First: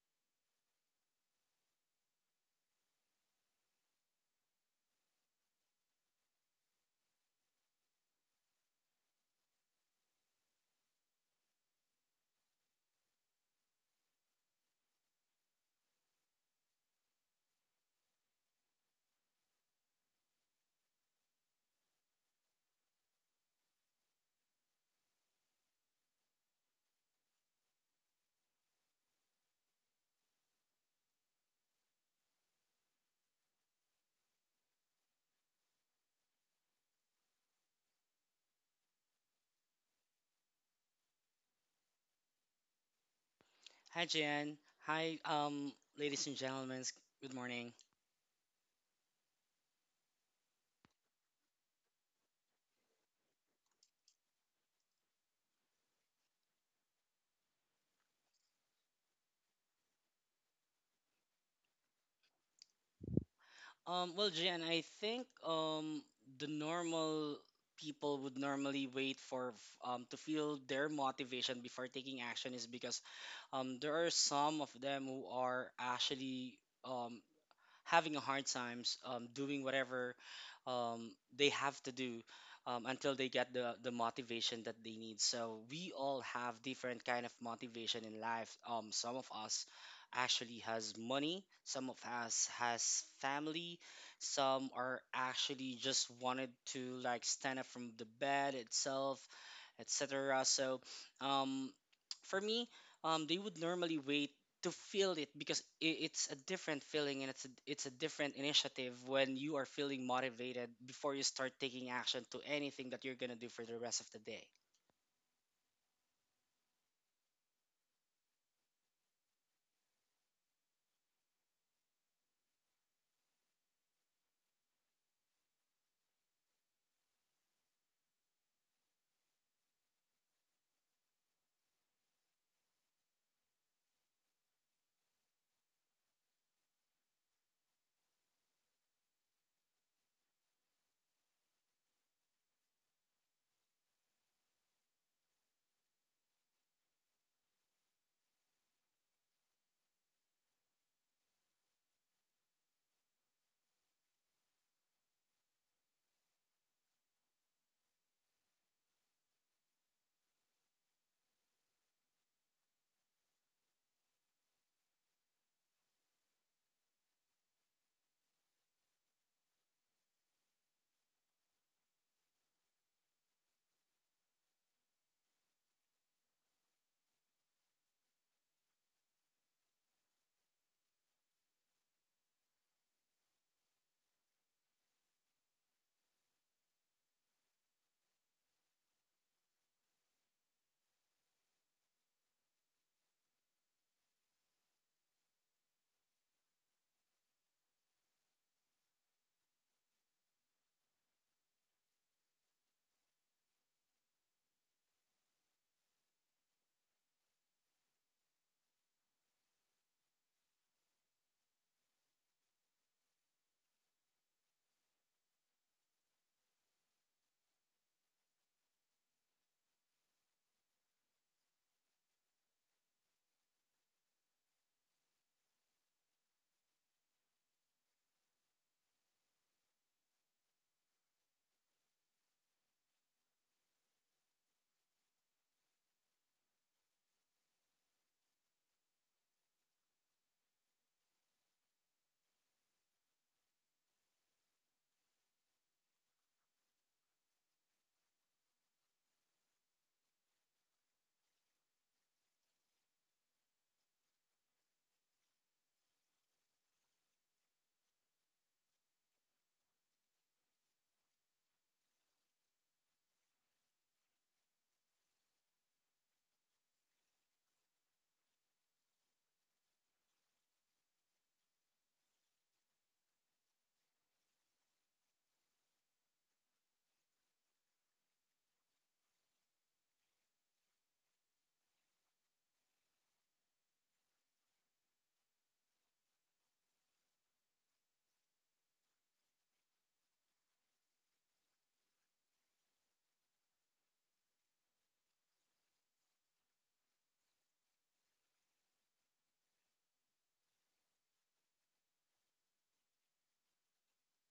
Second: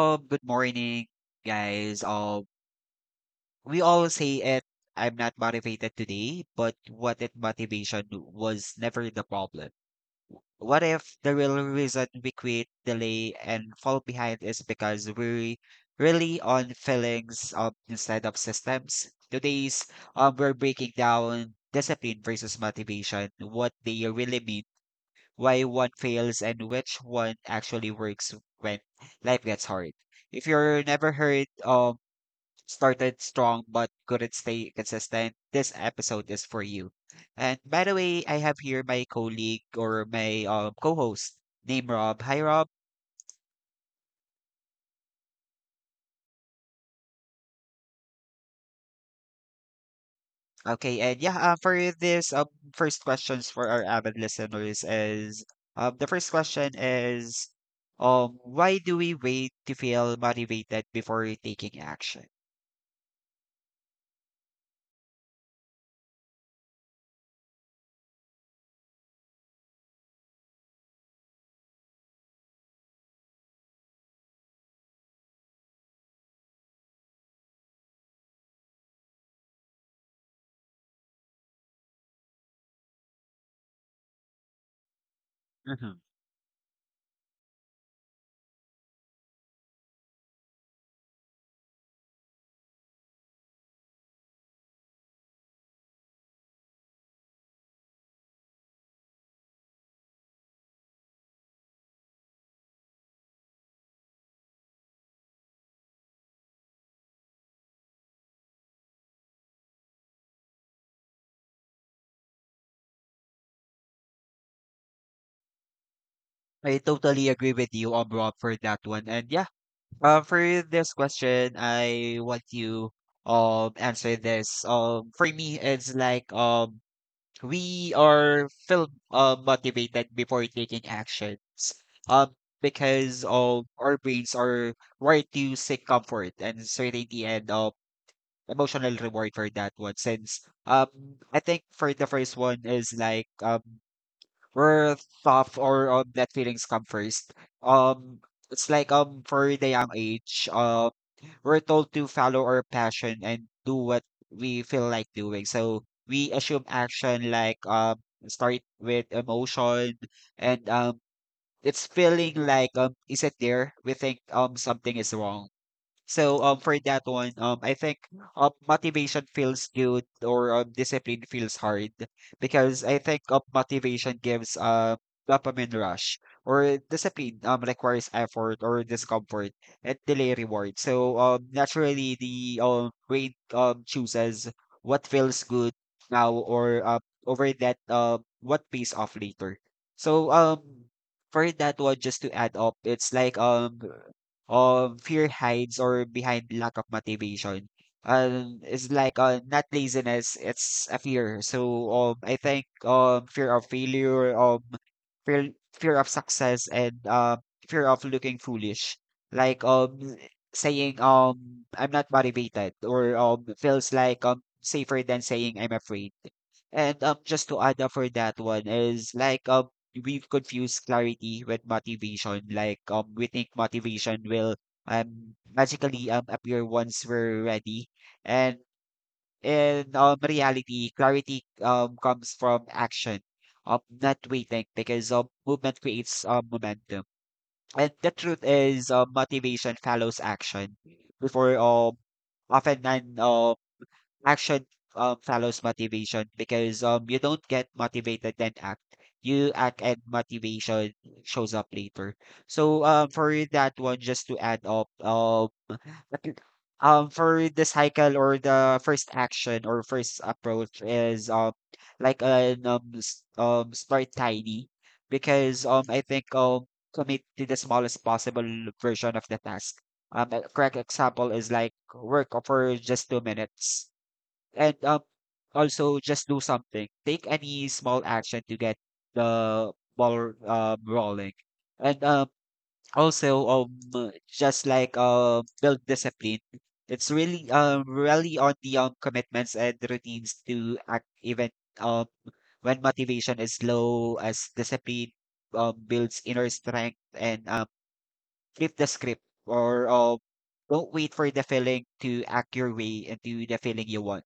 good morning, guys. We all say it, I'm not motivated today, but what if motivation was never the problem? What if the real reason we quit, delay, and fall behind is because we really on feelings instead of systems? Today's we're breaking down discipline versus motivation, what they really mean, why one fails and which one actually works when life gets hard. If you're never heard started strong but couldn't stay consistent, this episode is for you. And by the way, I have here my colleague or my co-host named Rob. Hi Rob. Hi, Jan. Hi, ladies and gentlemen. Good morning. Okay, and yeah, for this first questions for our avid listeners is, the first question is, why do we wait to feel motivated before taking action? Well, Jan, I think the normal people would normally wait for to feel their motivation before taking action is because there are some of them who are actually um, having a hard times doing whatever um, they have to do until they get the motivation that they need. So we all have different kind of motivation in life. Some of us actually has money, some of us has family, some are actually just wanted to like stand up from the bed itself, etc. So um, for me, they would normally wait to feel it because it's a different feeling, and it's it's a different initiative when you are feeling motivated before you start taking action to anything that you're going to do for the rest of the day. I totally agree with you, Rob, for that one. And yeah, for this question, I want you answer this. For me, it's like we are feel motivated before taking actions. Um, because our brains are wired to seek comfort and certainty and emotional reward for that one. Since um I think for the first one is like we're tough, or that feelings come first. Um, it's like for the young age, we're told to follow our passion and do what we feel like doing. So we assume action like start with emotion and it's feeling like is it there? We think something is wrong. So for that one, I think motivation feels good or discipline feels hard because I think motivation gives a dopamine rush or discipline requires effort or discomfort and delay reward. So naturally the brain chooses what feels good now or over that what pays off later. So for that one, just to add up, it's like of fear hides or behind lack of motivation. It's like not laziness, it's a fear. So I think fear of failure, fear of success, and fear of looking foolish. Like saying I'm not motivated, or feels like safer than saying I'm afraid. And just to add up for that one is like we've confused clarity with motivation. Like we think motivation will magically appear once we're ready, and in reality, clarity comes from action, not waiting because movement creates momentum. And the truth is, motivation follows action before often than Action, follows motivation because you don't get motivated then act. You act and motivation shows up later. So for that one, just to add up, at- for the cycle or the first action or first approach is like an start tiny because I think commit to the smallest possible version of the task. A correct example is like work for just 2 minutes and, also just do something. Take any small action to get the ball, rolling. And, also, just like, build discipline. It's really, really on the, commitments and routines to act even, um, when motivation is low, as discipline, builds inner strength and, flip the script or, don't wait for the feeling to act your way into the feeling you want.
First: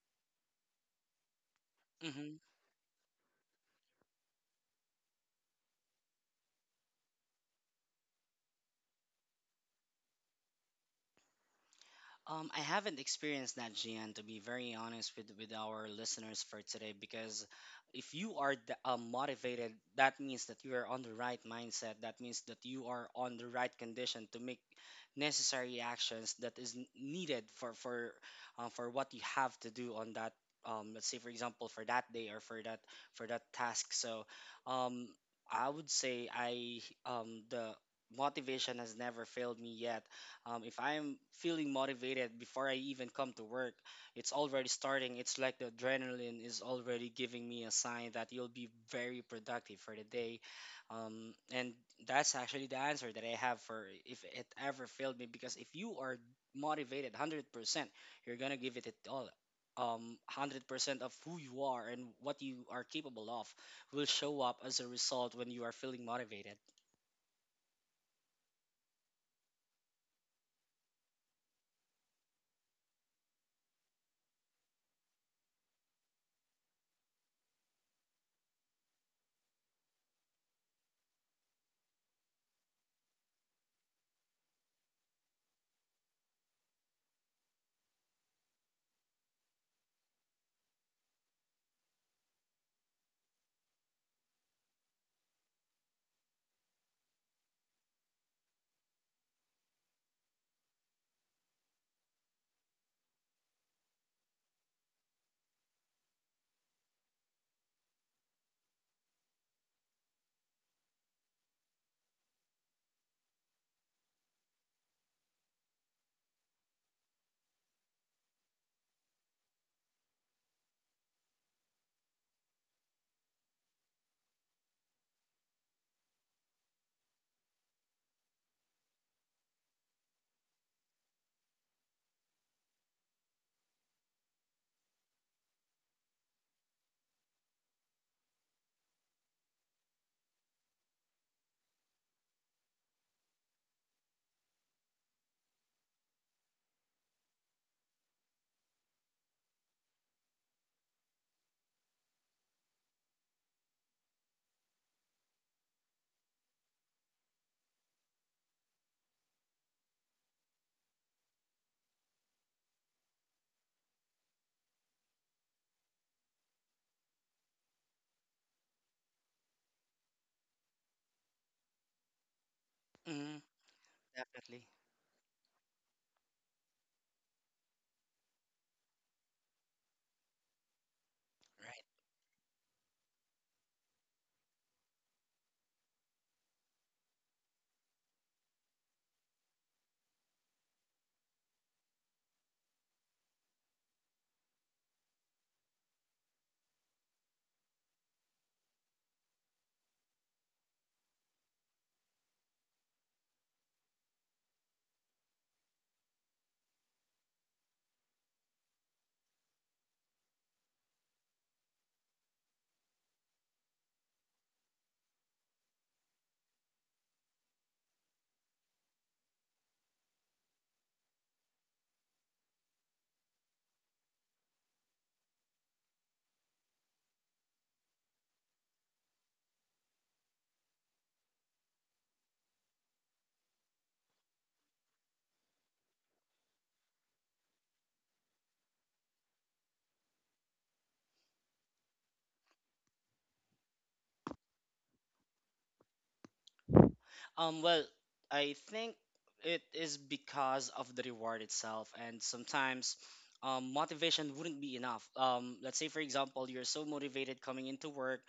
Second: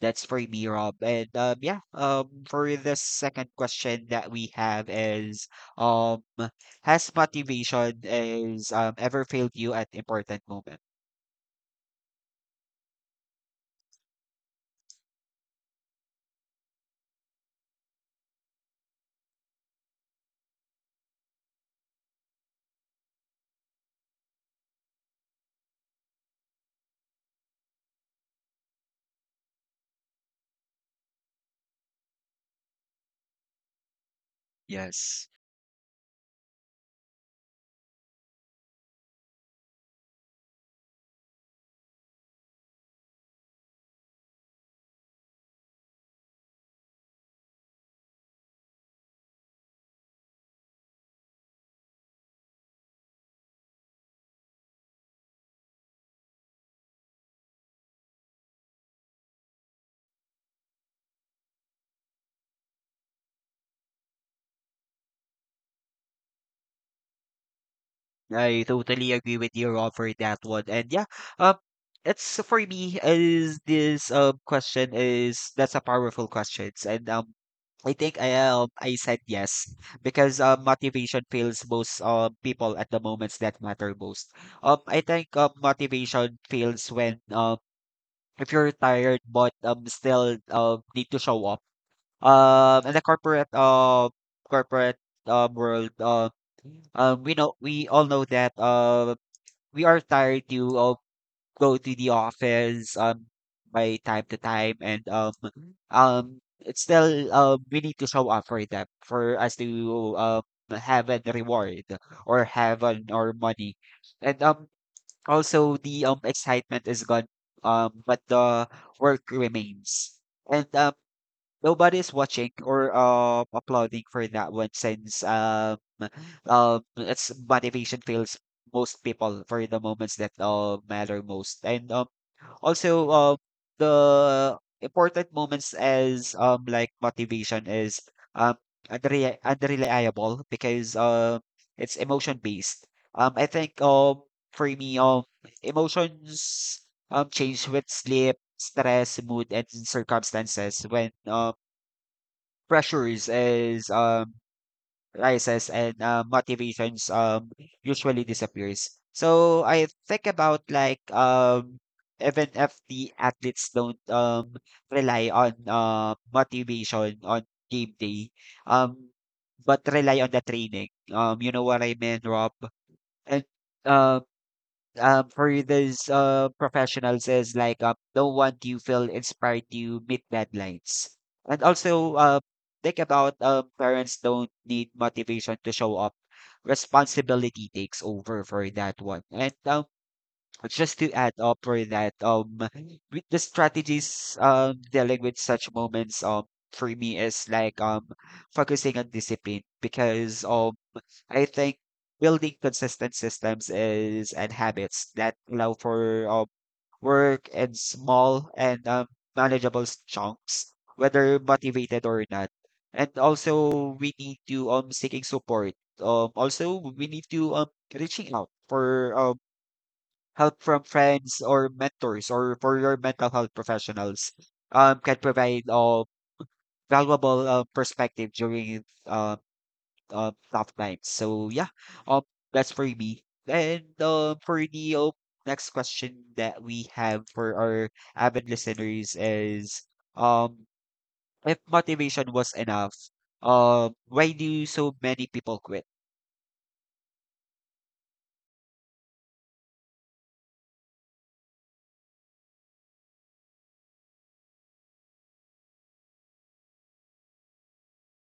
That's for me, Rob. And yeah, Hmm. For the second question that we have is, um, has motivation is ever failed you at important moment? I haven't experienced that, Gian, to be very honest with our listeners for today, because if you are motivated, that means that you are on the right mindset. That means that you are on the right condition to make necessary actions that is needed for for what you have to do on that. Let's say, for example, for that day or for that task. So, um, Yes. I would say I the motivation has never failed me yet. If I'm feeling motivated before I even come to work, it's already starting. It's like the adrenaline is already giving me a sign that you'll be very productive for the day. And that's actually the answer that I have for if it ever failed me. Because if you are motivated 100%, you're going to give it all. 100% of who you are and what you are capable of will show up as a result when you are feeling motivated. I totally agree with your offer that one. And yeah, um, it's so for me is this question is that's a powerful question, and I think I said yes because motivation fails most people at the moments that matter most. I think motivation fails when if you're tired but still need to show up in the corporate world, we know, we all know that we are tired to go to the office by time to time and it's still we need to show up for them for us to have a reward or have an or money. And also the excitement is gone, but the work remains. And nobody is watching or applauding for that one since it's motivation fails most people for the moments that matter most. And also the important moments as like motivation is um unreliable because it's emotion based. I think for me emotions change with sleep, stress, mood, and circumstances when pressures is rises and motivations usually disappears. So I think about like even if the athletes don't rely on motivation on game day, um but rely on the training. You know what I mean, Rob? And Hmm. um Definitely. For those professionals is like don't want you feel inspired to meet deadlines. And Right. also think about parents don't need motivation to show up, responsibility takes over for that one. And just to add up for that with the strategies dealing with such moments, for me is like focusing on discipline because I think building consistent systems is and habits that allow for work in small and manageable chunks, whether motivated or not. And also, we need to seeking support. Also, we need to reaching out for help from friends or mentors or for your mental health professionals. Can provide valuable perspective during tough times. So yeah, um, that's for me. And for the next question that we have for our avid listeners is, um, if motivation was enough, why do so many people quit? Well, I think it is because of the reward itself, and sometimes motivation wouldn't be enough. Let's say, for example, you're so motivated coming into work,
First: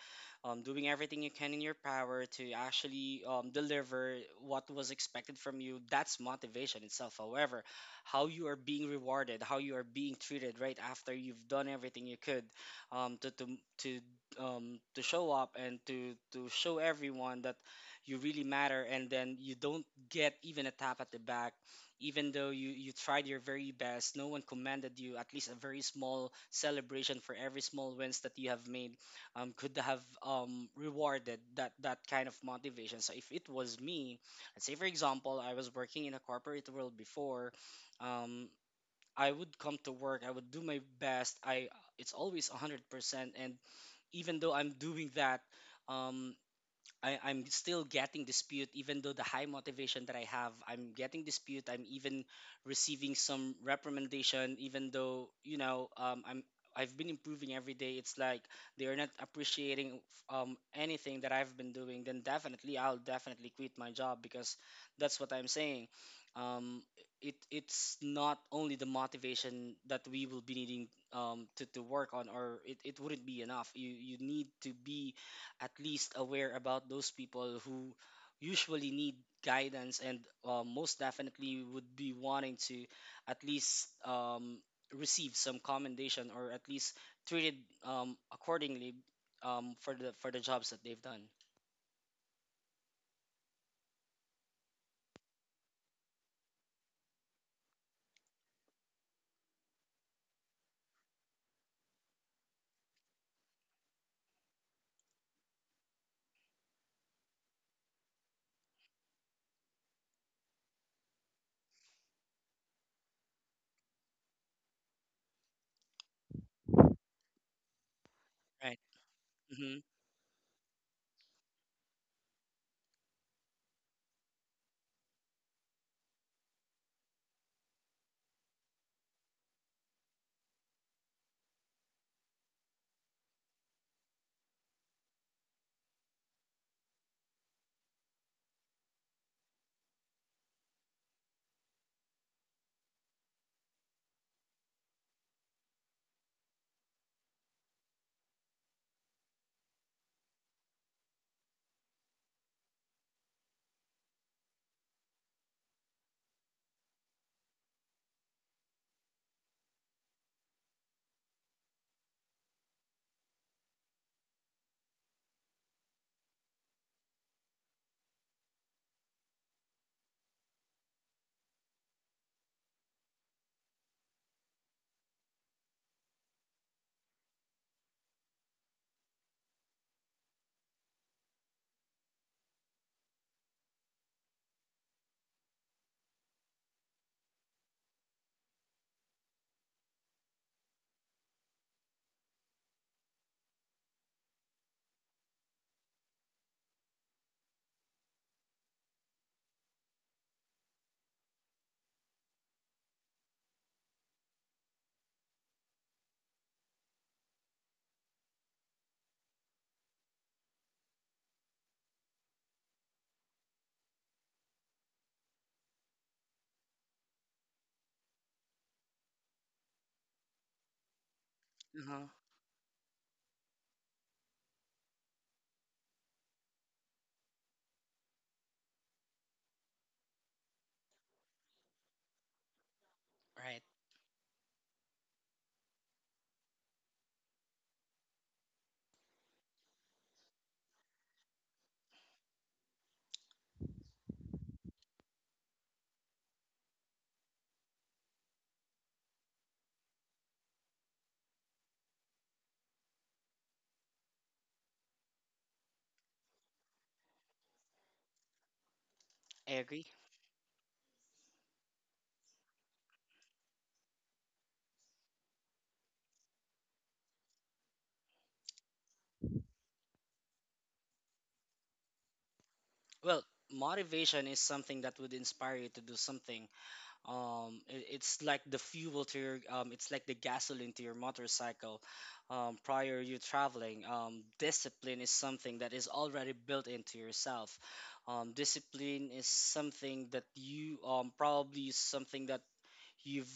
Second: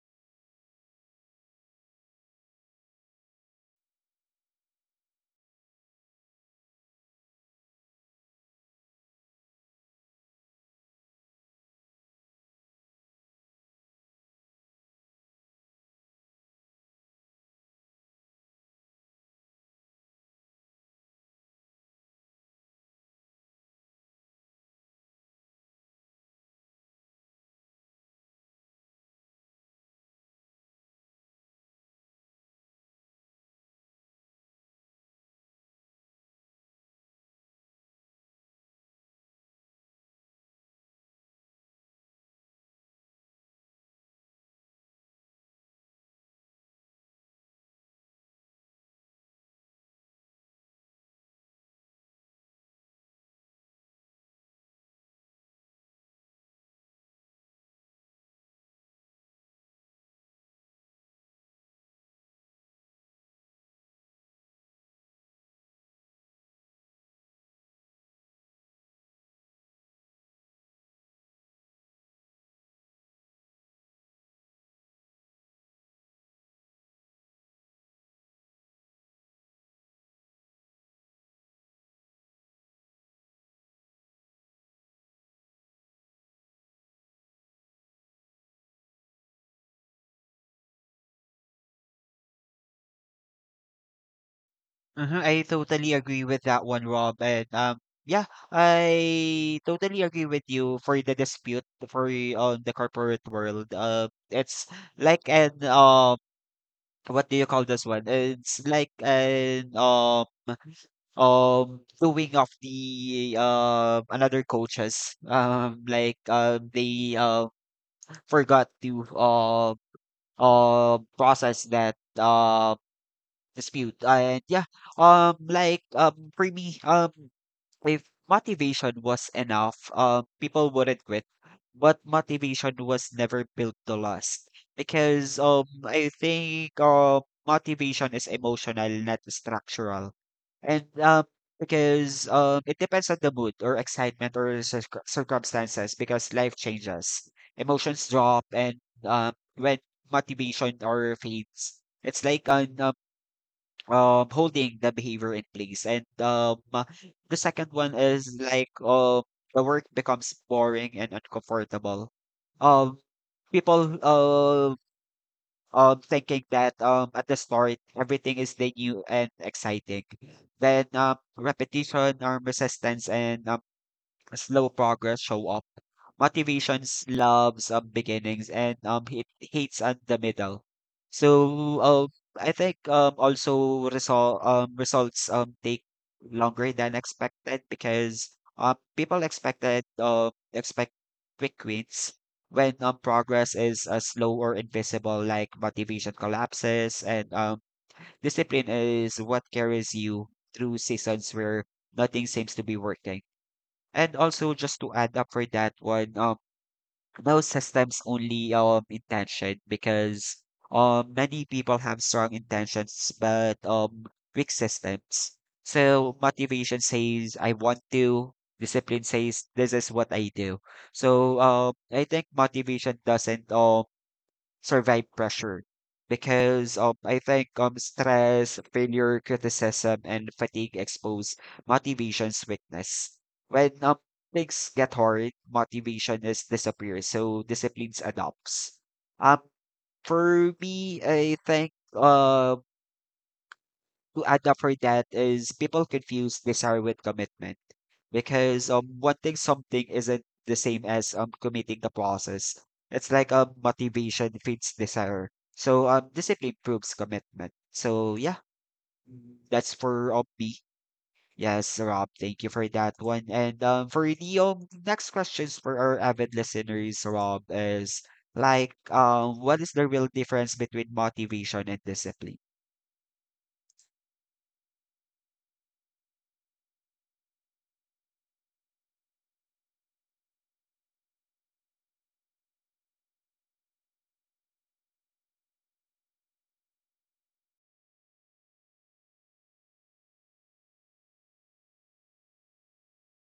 doing everything you can in your power to actually deliver what was expected from you. That's motivation itself. However, how you are being rewarded, how you are being treated right after you've done everything you could um, to to to to show up and to show everyone that you really matter, and then you don't get even a tap at the back. Even though you tried your very best, no one commended you. At least a very small celebration for every small wins that you have made could have rewarded that kind of motivation. So if it was me, let's say for example, I was working in a corporate world before. um, I would come to work, I would do my best. I It's always 100%. And even though I'm doing that, um, I'm still getting dispute. Even though the high motivation that I have, I'm getting dispute. I'm even receiving some reprimandation. Even though, you know, I've been improving every day. It's like they are not appreciating anything that I've been doing. Then definitely, I'll definitely quit my job. Because that's what I'm saying. Um, it it's not only the motivation that we will be needing to work on, or it wouldn't be enough. You need to be at least aware about those people who usually need guidance, and most definitely would be wanting to at least receive some commendation, or at least treated accordingly for the jobs that they've done. Hmm. I totally agree with that one, Rob. And yeah, I totally agree with you for the dispute for on the corporate world. It's like an what do you call this one? It's like an doing of the another coaches. Like they forgot Right. to Hmm. Process that dispute. And yeah, like for me, if motivation was enough, people wouldn't quit. But motivation was never built to last because I think motivation is emotional, not structural, and because it depends on the mood or excitement or circumstances. Because life changes, emotions drop, and when motivation or fades, it's like an holding the behavior in place. And the second one is like the work becomes boring and uncomfortable. um People thinking that at the start everything is the new and exciting, then repetition, resistance, and slow progress show up. Motivations loves beginnings and it hates at the middle. So I think also results take longer than expected because people expect quick wins. When progress is slow or invisible, like motivation collapses and discipline is what carries you through seasons where nothing seems to be working. And also just to add up for that one, no systems only intention because many people have strong intentions but weak systems. So motivation says I want to, discipline says this is what I do. So I Uh-huh. think motivation doesn't survive pressure because I think stress, failure, criticism, and fatigue expose motivation's weakness. Right. When things get hard, motivation is disappears, so disciplines adopts. Um, for me, I think to add up for that is people confuse desire with commitment because wanting something isn't the same as committing the process. It's like motivation feeds desire. So discipline proves commitment. So yeah, I that's agree. for me. Yes, Rob, thank you for that one. And for the next questions for our avid listeners, Rob, is like what is the real difference between motivation and discipline? Well, motivation is something that would inspire you to do something. It's like the fuel to your, it's like the gasoline to your motorcycle. Prior you traveling, discipline is something that is already built into yourself. Discipline is something that you, probably is something that you've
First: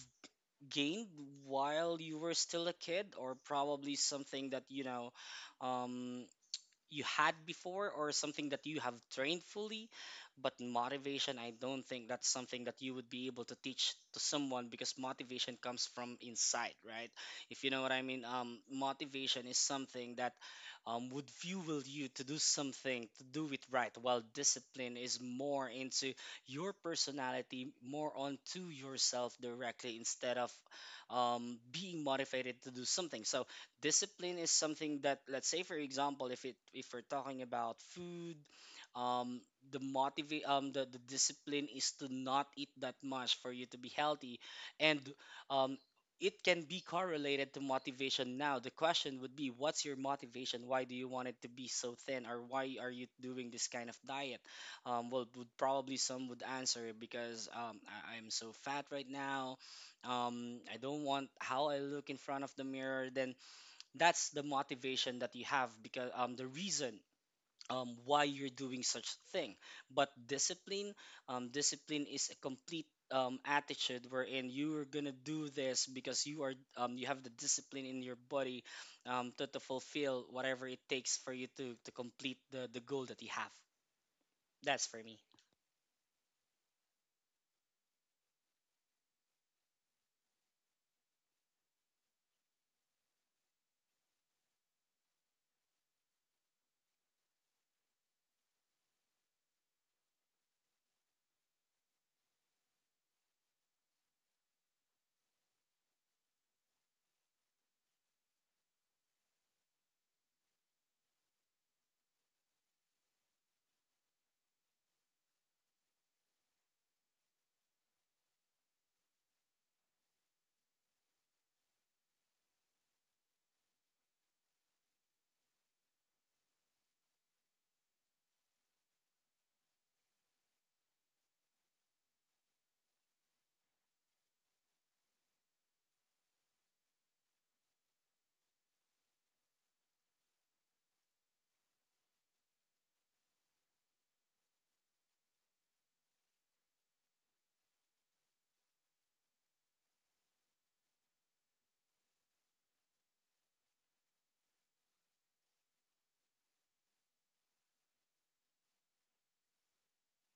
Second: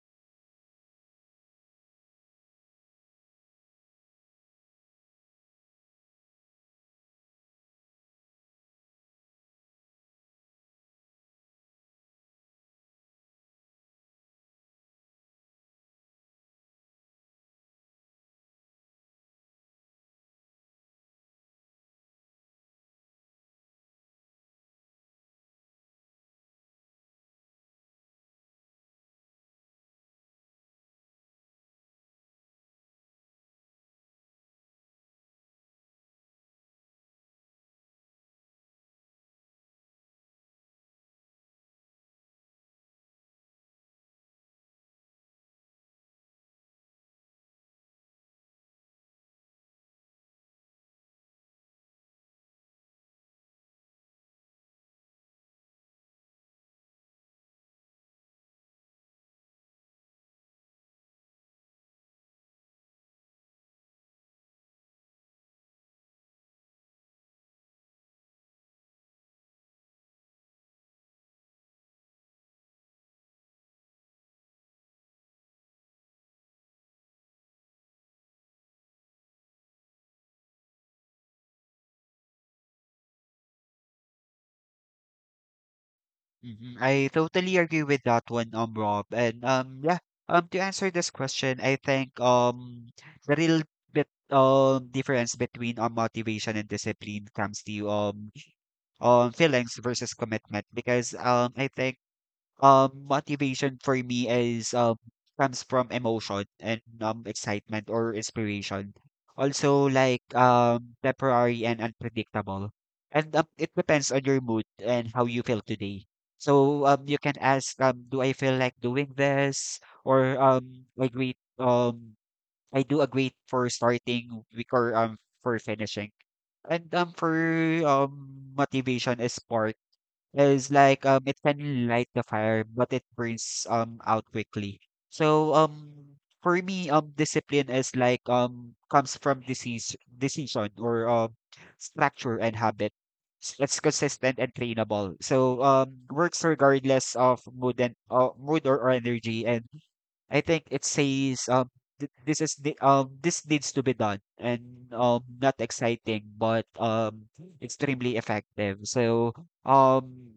gained while you were still a kid, or probably something that, you know, um, you had before, or something that you have trained fully. But motivation, I don't think that's something that you would be able to teach to someone, because motivation comes from inside, right? If you know what I mean. Motivation is something that would fuel you to do something, to do it right, while discipline is more into your personality, more onto yourself directly, instead of being motivated to do something. So discipline is something that, let's say for example, if we're talking about food, um the, discipline is to not eat that much for you to be healthy. And um it can be correlated to motivation. Now the question would be, what's your motivation? Why do you want it to be so thin, or why are you doing this kind of diet? Well, would probably some would answer because I'm so fat right now, I don't want how I look in front of the mirror. Then that's the motivation that you have, because the reason why you're doing such thing. But discipline, discipline is a complete attitude wherein you are gonna do this because you are you have the discipline in your body to fulfill whatever it takes for you to complete the goal that you have. That's for me. Mhm. I totally agree with that one, Rob. And yeah, to answer this question, I think the real bit difference between motivation and discipline comes to feelings versus commitment because I think motivation for me is comes from emotion and excitement or inspiration. Also like temporary and unpredictable. And it depends on your mood and how you feel today. So you can ask, do I feel like doing this or I great I do a great for starting week or for finishing. And for motivation is part it's like, it can light the fire, but it burns, out quickly. So, um, discipline is like, comes from decision or structure and habit. It's consistent and trainable. So, works regardless of mood or energy. And I think it says, th this is this needs to be done not exciting, but, extremely effective. Um,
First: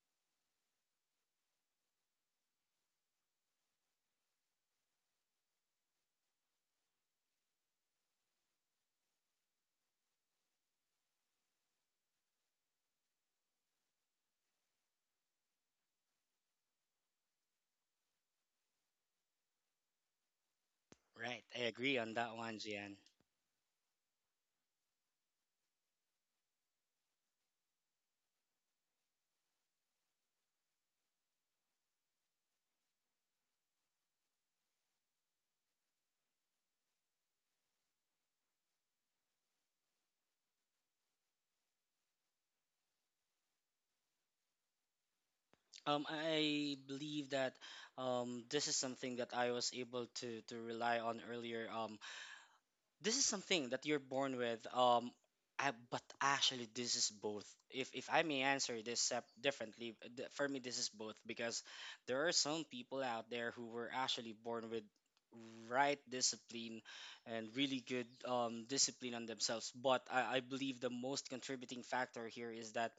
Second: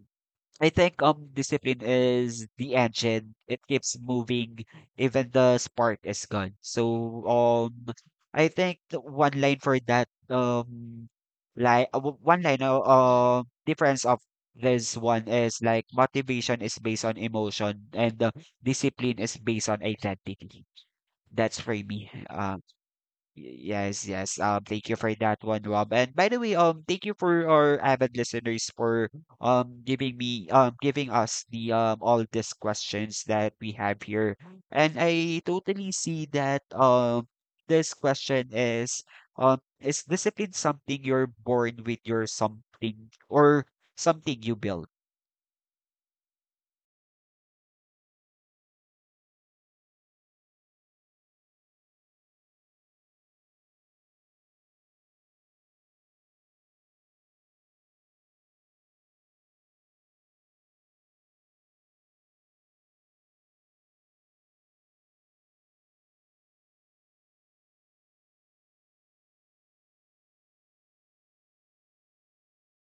I think discipline is the engine. It keeps moving even the spark is gone. So I think the one line for one line difference of this one is like motivation is based on emotion and discipline is based on identity. Right, That's I for agree me. on that one, Gian. Yes, yes. Thank you for that one, Rob. And by the way, thank you for our avid listeners for giving us the all these questions that we have here. And I totally see that this question is discipline something you're born with your something or something you build? I believe that this is something that I was able to rely on earlier. This is something that you're born with. But actually this is both. If I may answer this differently, for me this is both, because there are some people out there who were actually born with right discipline and really good discipline on themselves. But I believe the most contributing factor here is that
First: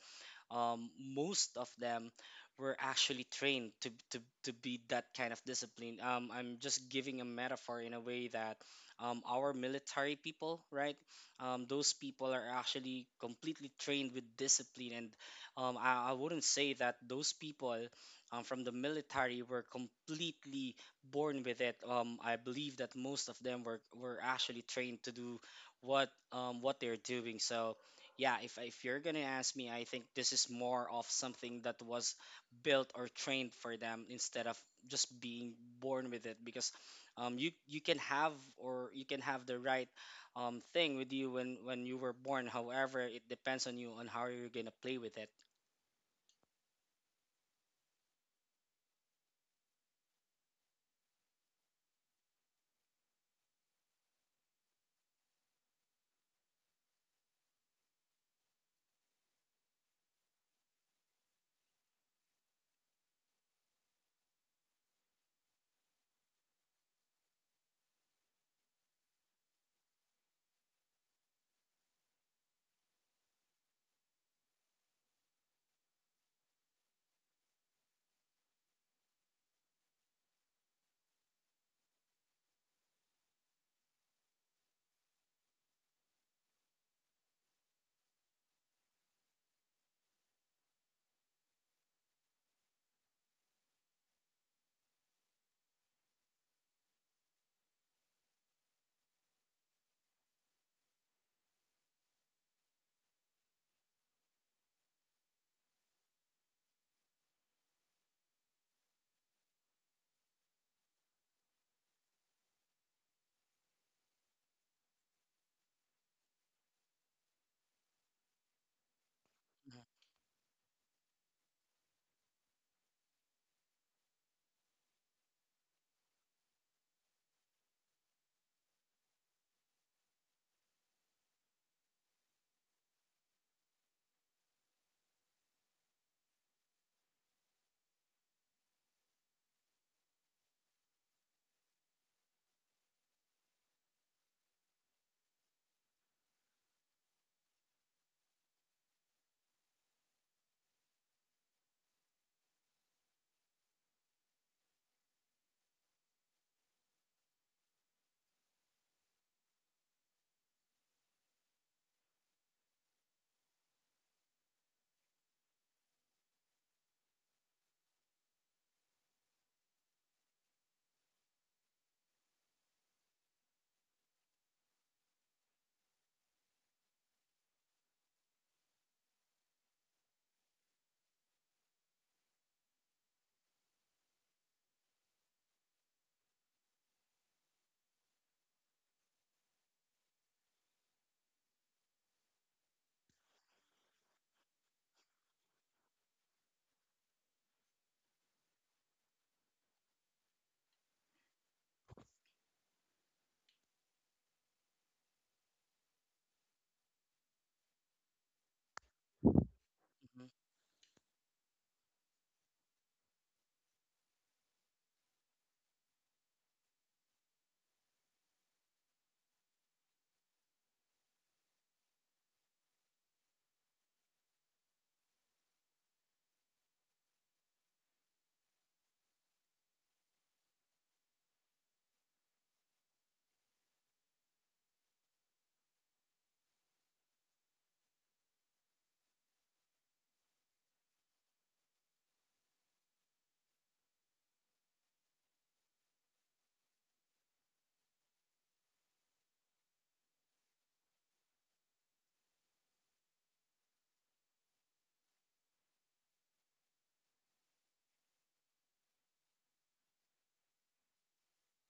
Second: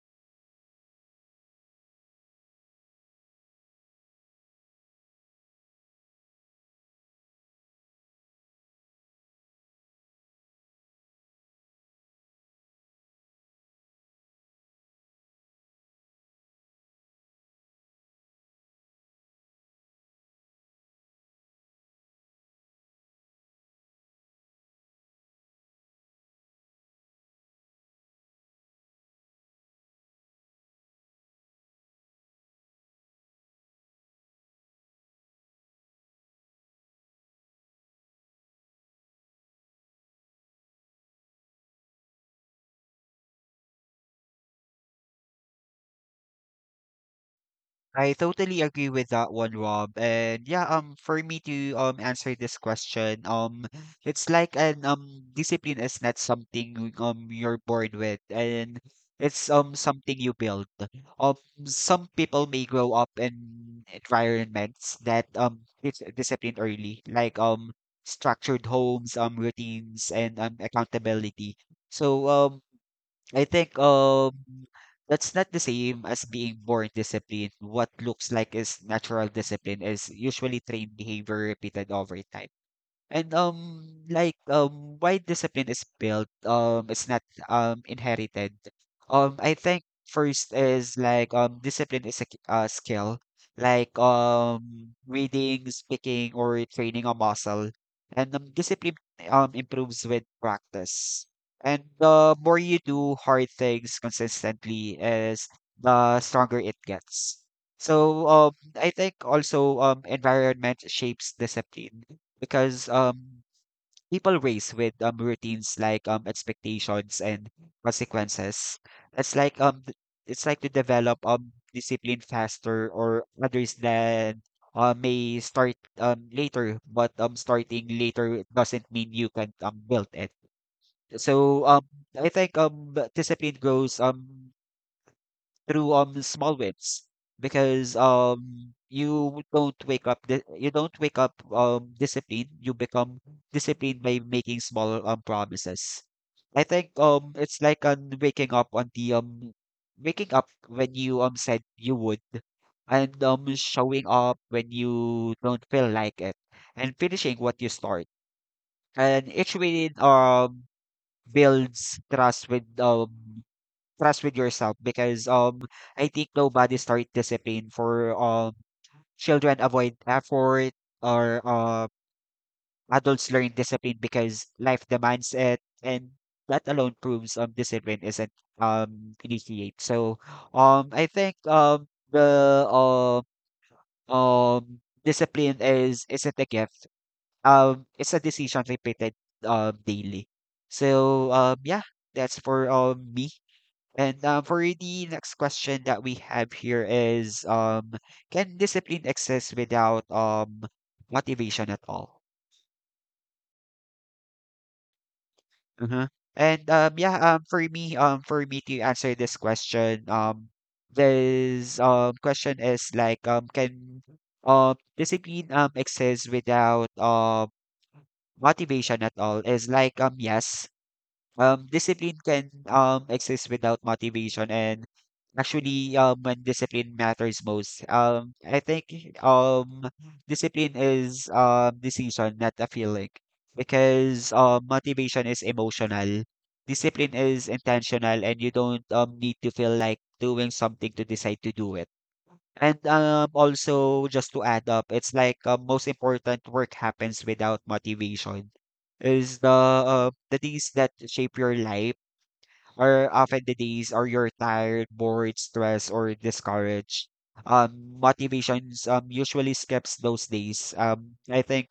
most of them were actually trained to be that kind of discipline. I'm just giving a metaphor in a way that our military people, right? Those people are actually completely trained with discipline. And I wouldn't say that those people from the military were completely born with it. I believe that most of them were actually trained to do what they're doing. So yeah, if you're gonna ask me, I think this is more of something that was built or trained for them instead of just being born with it. Because you you can have or you can have the right thing with you when you were born. However, it depends on you on how you're gonna play with it. I totally agree with that one, Rob. And yeah, for me to answer this question, it's like an discipline is not something you're born with, and it's something you build. Um, some people may grow up in environments that it's disciplined early, like structured homes, routines, and accountability. So I think that's not the same as being born disciplined. What looks like is natural discipline is usually trained behavior repeated over time. And why discipline is built it's not inherited. I think first is like discipline is a skill like reading, speaking or training a muscle. And discipline improves with practice. And the more you do hard things consistently is the stronger it gets. So I think also environment shapes discipline because people race with routines like expectations and consequences. It's like um th- it's like to develop discipline faster or others than may start later, but starting later doesn't mean you can build it. So I think the discipline grows through small wins because you don't wake up disciplined you become disciplined by making small promises. I think it's like on waking up on the waking up when you said you would and showing up when you don't feel like it and finishing what you start and each win builds trust with yourself because I think nobody start discipline for children avoid effort or adults learn discipline because life demands it and that alone proves discipline isn't initiate. So I think the um discipline is isn't a gift. It's a decision repeated daily. So yeah, that's for me. And for the next question that we have here is can discipline exist without motivation at all? Uh huh. And yeah, for me to answer this question is like can discipline exist without motivation at all? Is like yes, discipline can exist without motivation and actually when discipline matters most I think um, discipline is decision not a feeling because motivation is emotional discipline is intentional and you don't need to feel like doing something to decide to do it and also, just to add up, it's like most important work happens without motivation. Is the days that shape your life are often the days or you're tired, bored, stressed, or discouraged. Motivations usually skips those days. I think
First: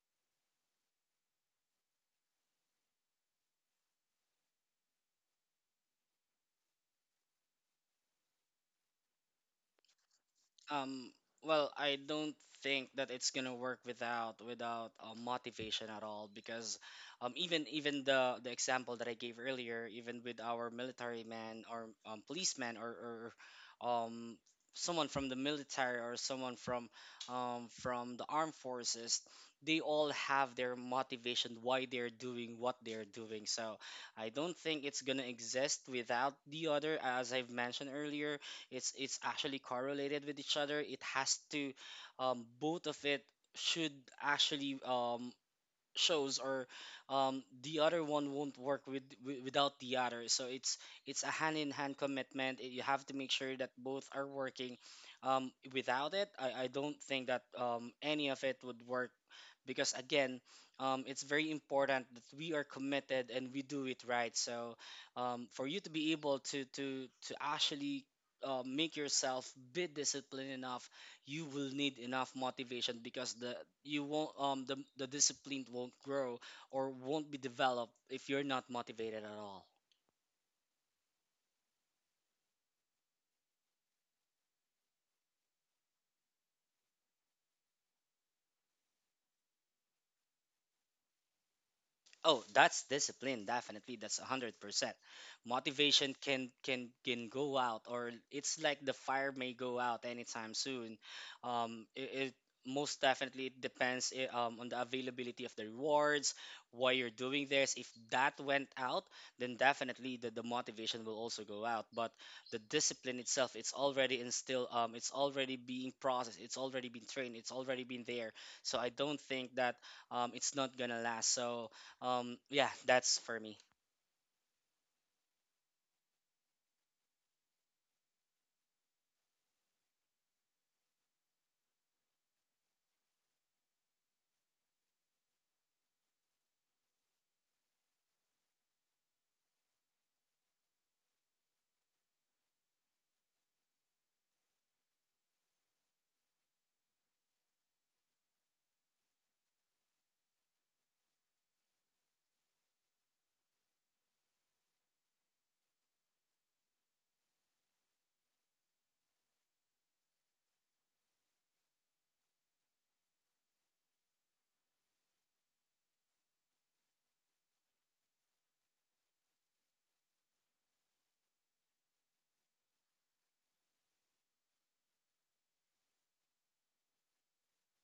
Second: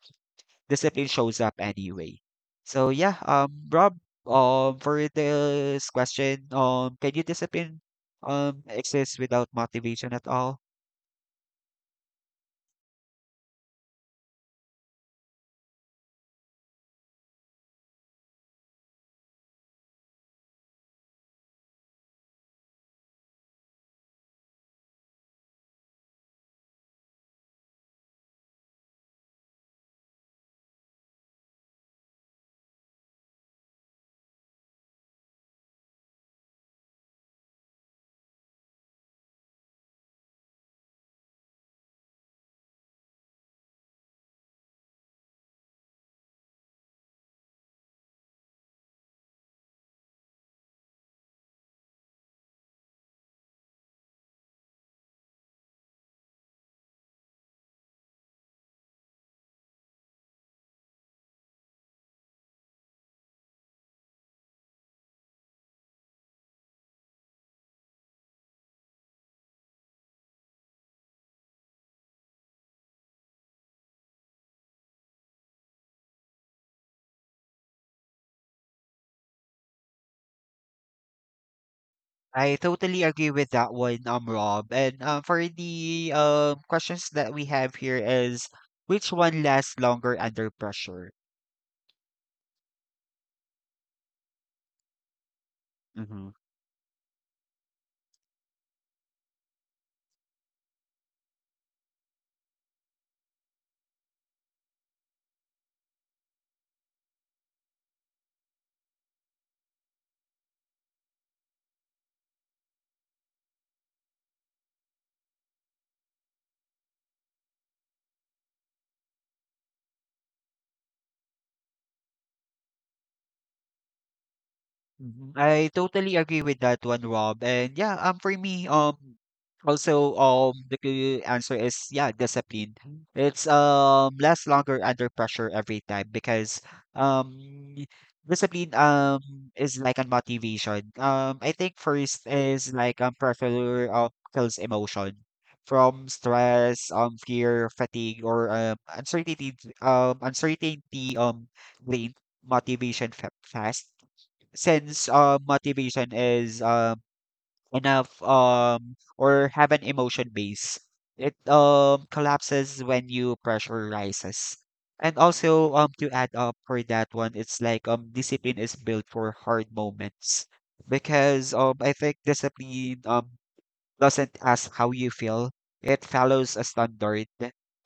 discipline shows up anyway. So yeah, Rob, for this question, can you discipline exist without motivation at all? Um, well, I don't think that it's gonna work without motivation at all, because even the example that I gave earlier, even with our military man, or policeman, or um, someone from the military, or someone from the armed forces, they all have their motivation why they're doing what they're doing. So I don't think it's gonna exist without the other. As I've mentioned earlier, it's actually correlated with each other. It has to both of it should actually shows, or the other one won't work without the other. So it's a hand in hand commitment. You have to make sure that both are working. Without it, I don't think that any of it would work. Because again, it's very important that we are committed and we do it right. So for you to be able to actually make yourself be disciplined enough, you will need enough motivation, because the you won't the discipline won't grow or won't be developed if you're not motivated at all. I totally agree with that one, Rob. And for the questions that we have here is which one lasts longer under pressure? Oh, that's discipline, definitely. That's 100%. Motivation Mm-hmm. can go out, or it's like the fire may go out anytime soon. It most definitely it depends on the availability of the rewards, why you're doing this. If that went out, then definitely the motivation will also go out. But the discipline itself, it's already instilled. It's already being processed, it's already been trained, it's already been there. So I don't think that it's not gonna last. So yeah, that's for me. Mhm. I totally agree with that one, Rob. And yeah, also, the answer is yeah, discipline. It's lasts longer under pressure every time because um discipline is like a motivation. I think first is like pressure kills emotion from stress, fear, fatigue, or uncertainty, um, uncertainty, um, drain motivation fast since motivation is enough or have an emotion base, it collapses when you pressure rises. And also to add up for that one, it's like discipline is built for hard moments because I think discipline doesn't ask how you feel. It follows a standard.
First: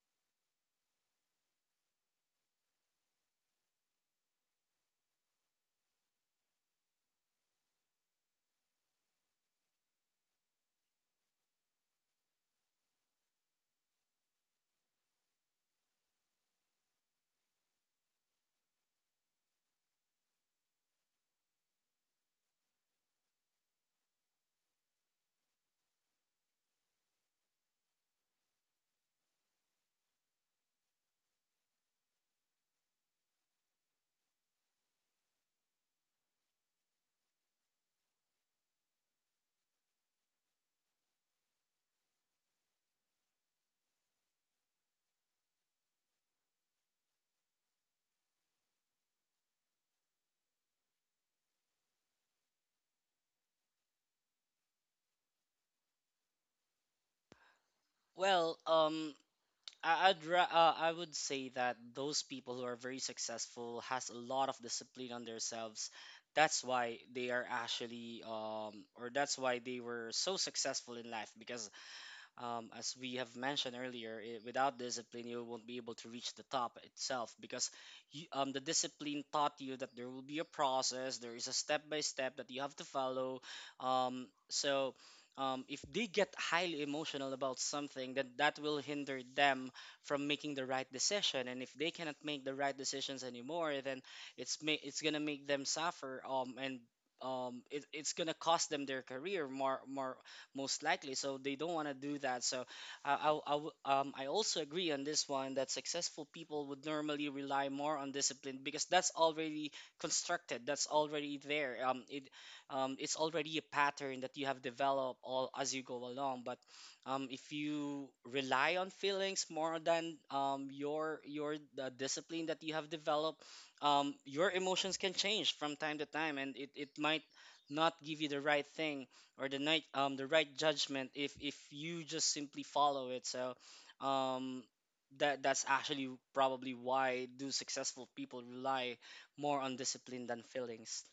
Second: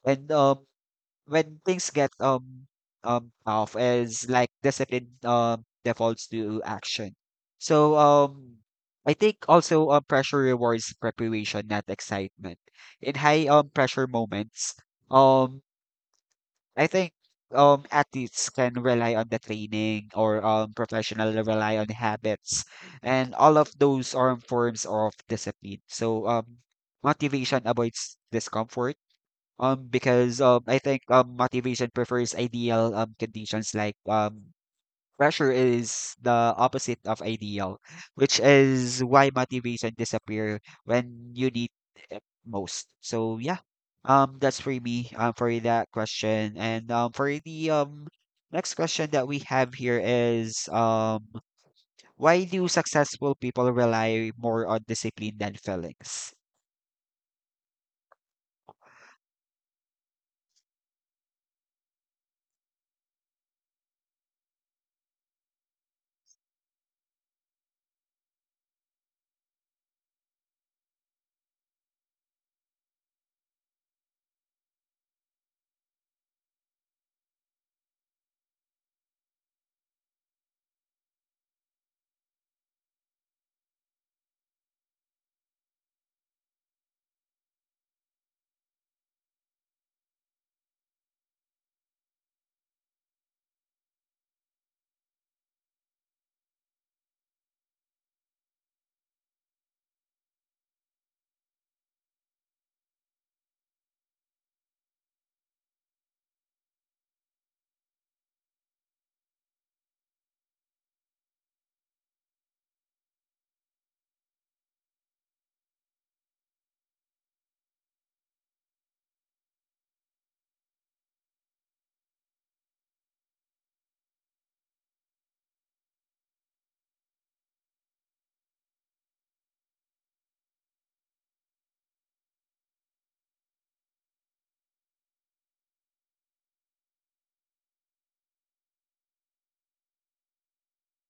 And when things get tough is like discipline defaults to action. So I think also pressure rewards preparation, not excitement. In high pressure moments, um I think athletes can rely on the training or professional rely on habits and all of those are forms of discipline. So motivation avoids discomfort because I think motivation prefers ideal conditions like pressure is the opposite of ideal, which is why motivation disappear when you need it most. So yeah, that's for me for that question. And for the next question that we have here is why do successful people rely more on discipline than feelings? Well, I'd I would say that those people who are very successful has a lot of discipline on themselves. That's why they are actually or that's why they were so successful in life because as we have mentioned earlier, I without discipline, you won't be able to reach the top itself because the discipline taught you that there will be a process, there is a step by step that you have to follow. Um, so, if they get highly emotional about something, then that will hinder them from making the right decision. And if they cannot make the right decisions anymore, then it's gonna make them suffer. It's gonna cost them their career more most likely. So they don't want to do that. So I also agree on this one that successful people would normally rely more on discipline because that's already constructed. That's already there. It's already a pattern that you have developed all as you go along. But if you rely on feelings more than your the discipline that you have developed, your emotions can change from time to time, and it might not give you the right thing or the night the right judgment if you just simply follow it. So um that's actually probably why do successful people rely more on discipline than feelings.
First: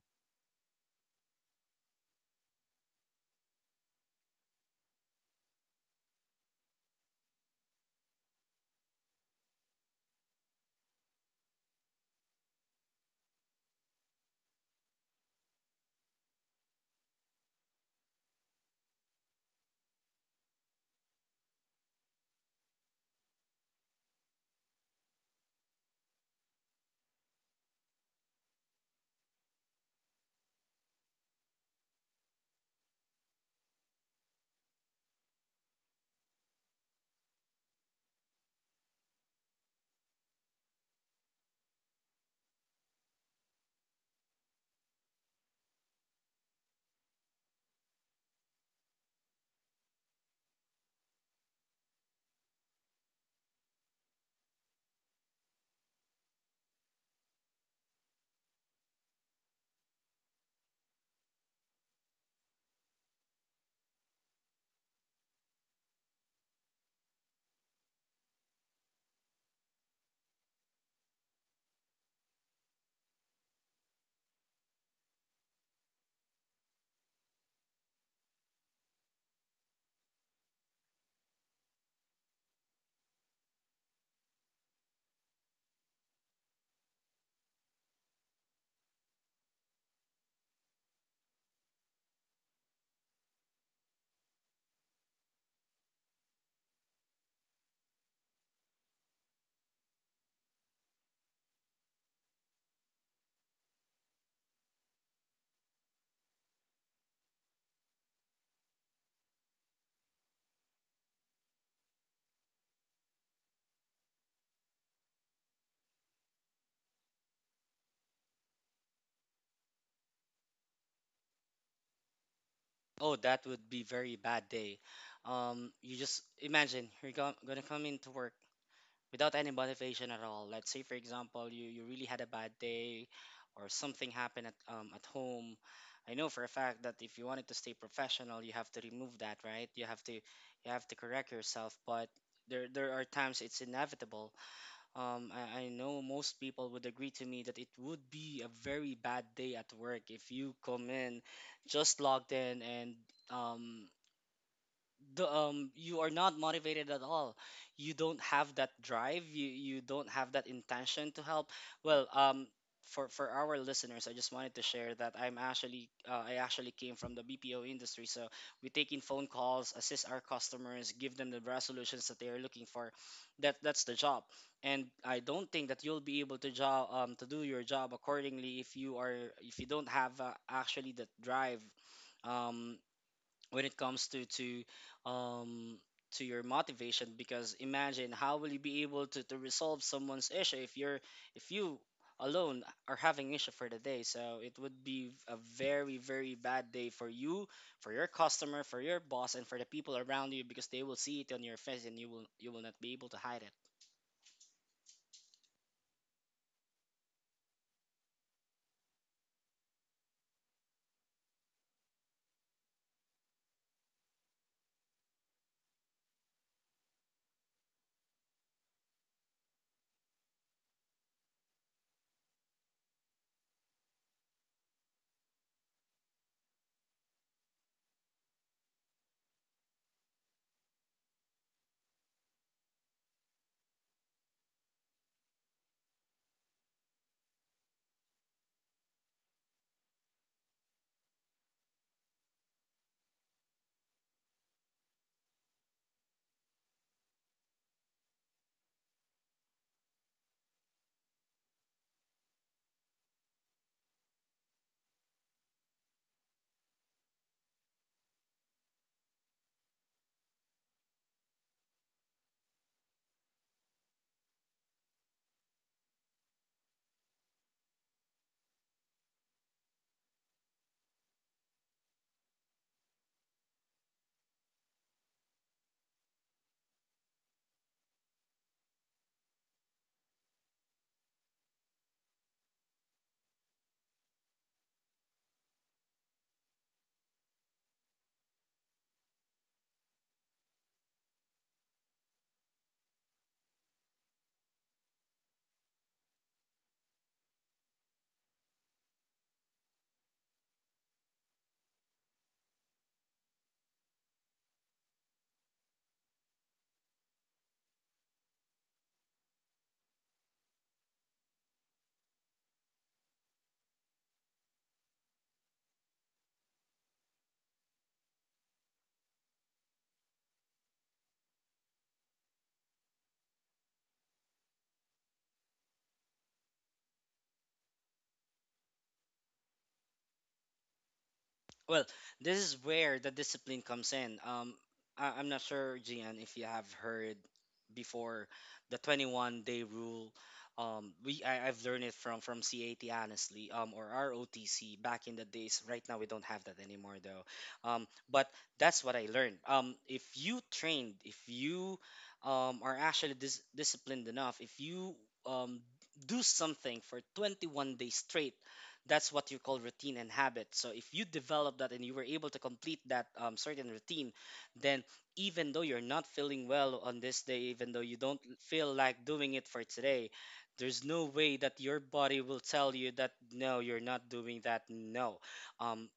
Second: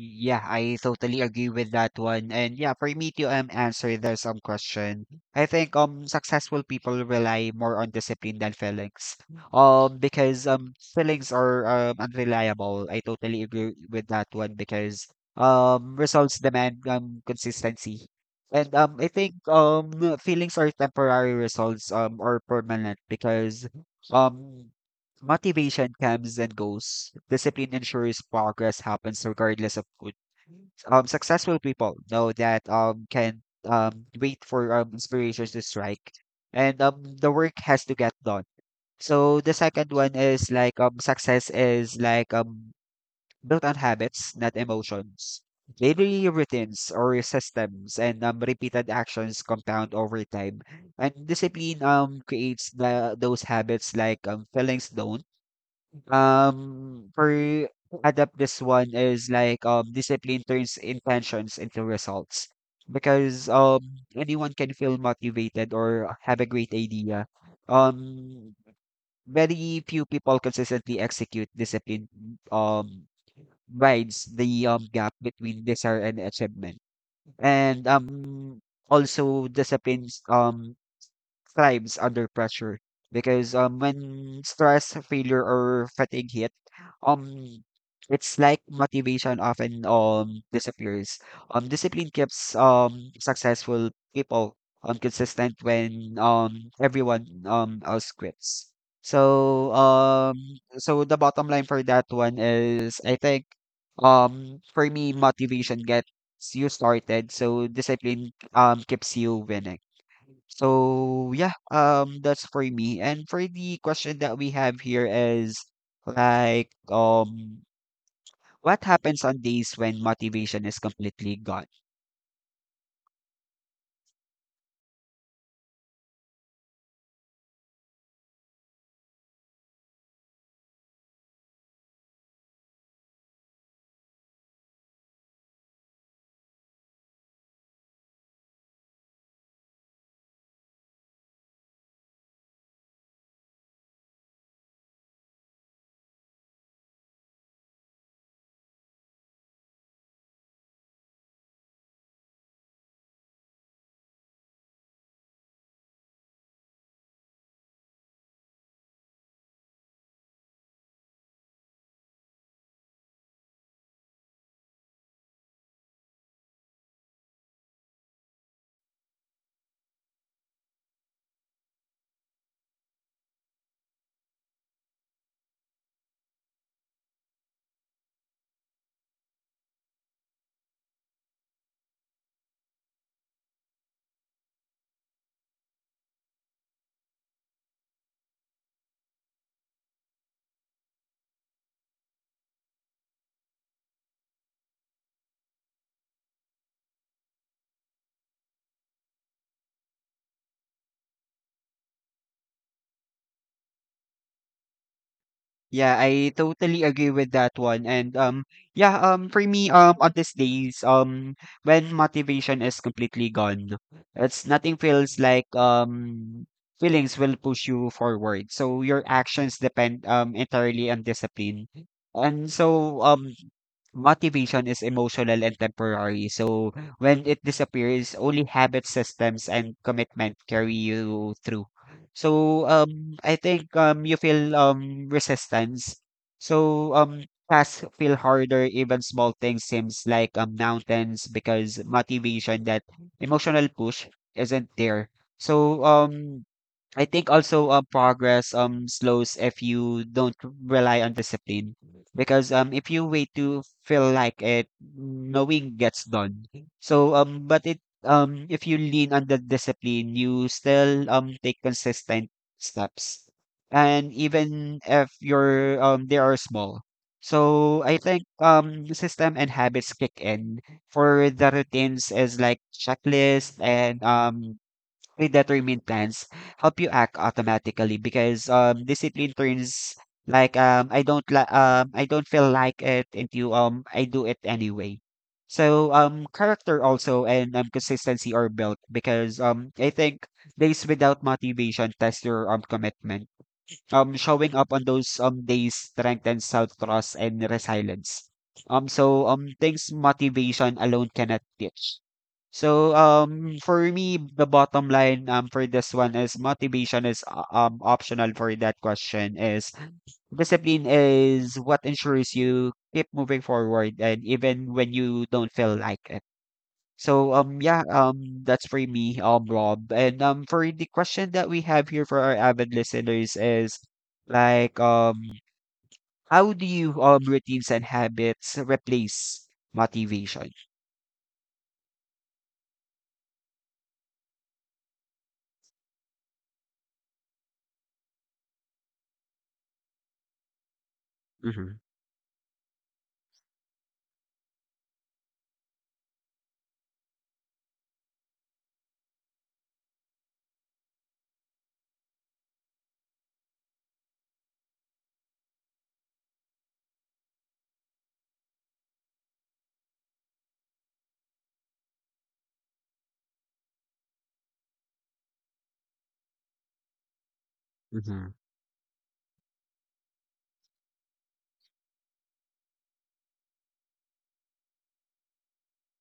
Yeah, I totally agree with that one. And yeah, for me to answer the some question, I think successful people rely more on discipline than feelings. Because feelings are unreliable. I totally agree with that one because results demand consistency. And I think feelings are temporary results or permanent because um motivation comes and goes. Discipline ensures progress happens regardless of food. Successful people know that can wait for inspirations to strike, and the work has to get done. So the second one is like success is like built on habits, not emotions. Daily routines or systems and repeated actions compound over time, and discipline creates those habits like feelings don't. For adapt this one is like discipline turns intentions into results because anyone can feel motivated or have a great idea. Um, Very few people consistently execute discipline um rides the gap between desire and achievement. And also disciplines thrives under pressure because when stress, failure, or fatigue hit, um it's like motivation often disappears. Discipline keeps successful people consistent when everyone else quits. So um so the bottom line for that one is I think for me motivation gets you started so discipline keeps you winning. So yeah, that's for me. And for the question that we have here is like, what happens on days when motivation is completely gone? Oh, that would be very bad day. You just imagine gonna come into work without any motivation at all. Let's say, for example, you really had a bad day or something happened at home. I know for a fact that if you wanted to stay professional, you have to remove that, right? You have to correct yourself, but there are times it's inevitable. I know most people would agree to me that it would be a very bad day at work if you come in just logged in and, um, the you are not motivated at all. You don't have that drive, you don't have that intention to help. well um for our listeners, I just wanted to share that I actually came from the BPO industry. So we take in phone calls, assist our customers, give them the resolutions that they are looking for. That's the job. And I don't think that you'll be able to job to do your job accordingly if you are, if you don't have, actually, that drive um when it comes to, um to your motivation. Because imagine how will you be able to resolve someone's issue if you're, if you alone are having issue for the day? So it would be a very very bad day for you, for your customer, for your boss, and for the people around you, because they will see it on your face and you will not be able to hide it. Yeah, I totally agree with that one. And yeah, for me on these days when motivation is completely gone, it's nothing feels like feelings will push you forward. So your actions depend entirely on discipline. And so motivation is emotional and temporary. So when it disappears, only habit systems and commitment carry you through. So, I think, you feel, resistance. So, tasks feel harder, even small things seems like, mountains because motivation, that emotional push isn't there. So, I think also progress slows if you don't rely on discipline because if you wait to feel like it knowing gets done so but it if you lean on the discipline you still take consistent steps and even if you're they are small so I think system and habits kick in for the routines is like checklist and predetermined plans help you act automatically because discipline turns like I don't feel like it into I do it anyway. So character also and consistency are built because I think days without motivation test your commitment showing up on those days strengthens self trust and resilience. Things motivation alone cannot teach. So for me the bottom line for this one is motivation is optional for that question is discipline is what ensures you keep moving forward and even when you don't feel like it. So yeah, that's for me, Rob. And for the question that we have here for our avid listeners is like um how do you routines and habits replace motivation? Well, this is where the discipline comes in. I'm not sure, Gian, if you have heard before the 21-day rule. We I, I've Mm-hmm. learned it from CAT, honestly, or ROTC back in the days. Right now we don't have that anymore though. But that's what I learned. If you trained, if you are actually disciplined enough, if you um, do something for 21 days straight, that's what you call routine and habit. So if you develop that and you were able to complete that certain routine, then even though you're not feeling well on this day, even though you don't Mm-hmm. feel like doing it for today, there's no way that your body will tell you that no, you're not doing that. No um,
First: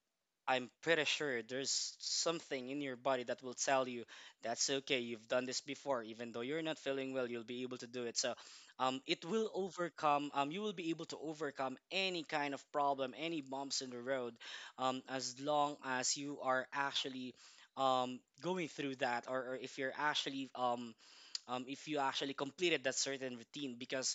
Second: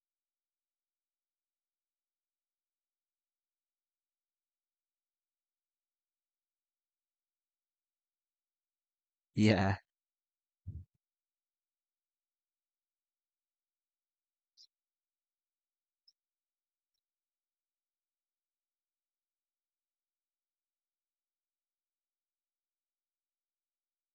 I'm pretty sure there's something in your body that will tell you that's okay. You've done this before. Even though you're not feeling well, you'll be able to do it. So, it will Yeah. overcome. You will be able to overcome any kind of problem, any bumps in the road, as long as you are actually going through that. Or if you're actually if you actually completed that certain routine. Because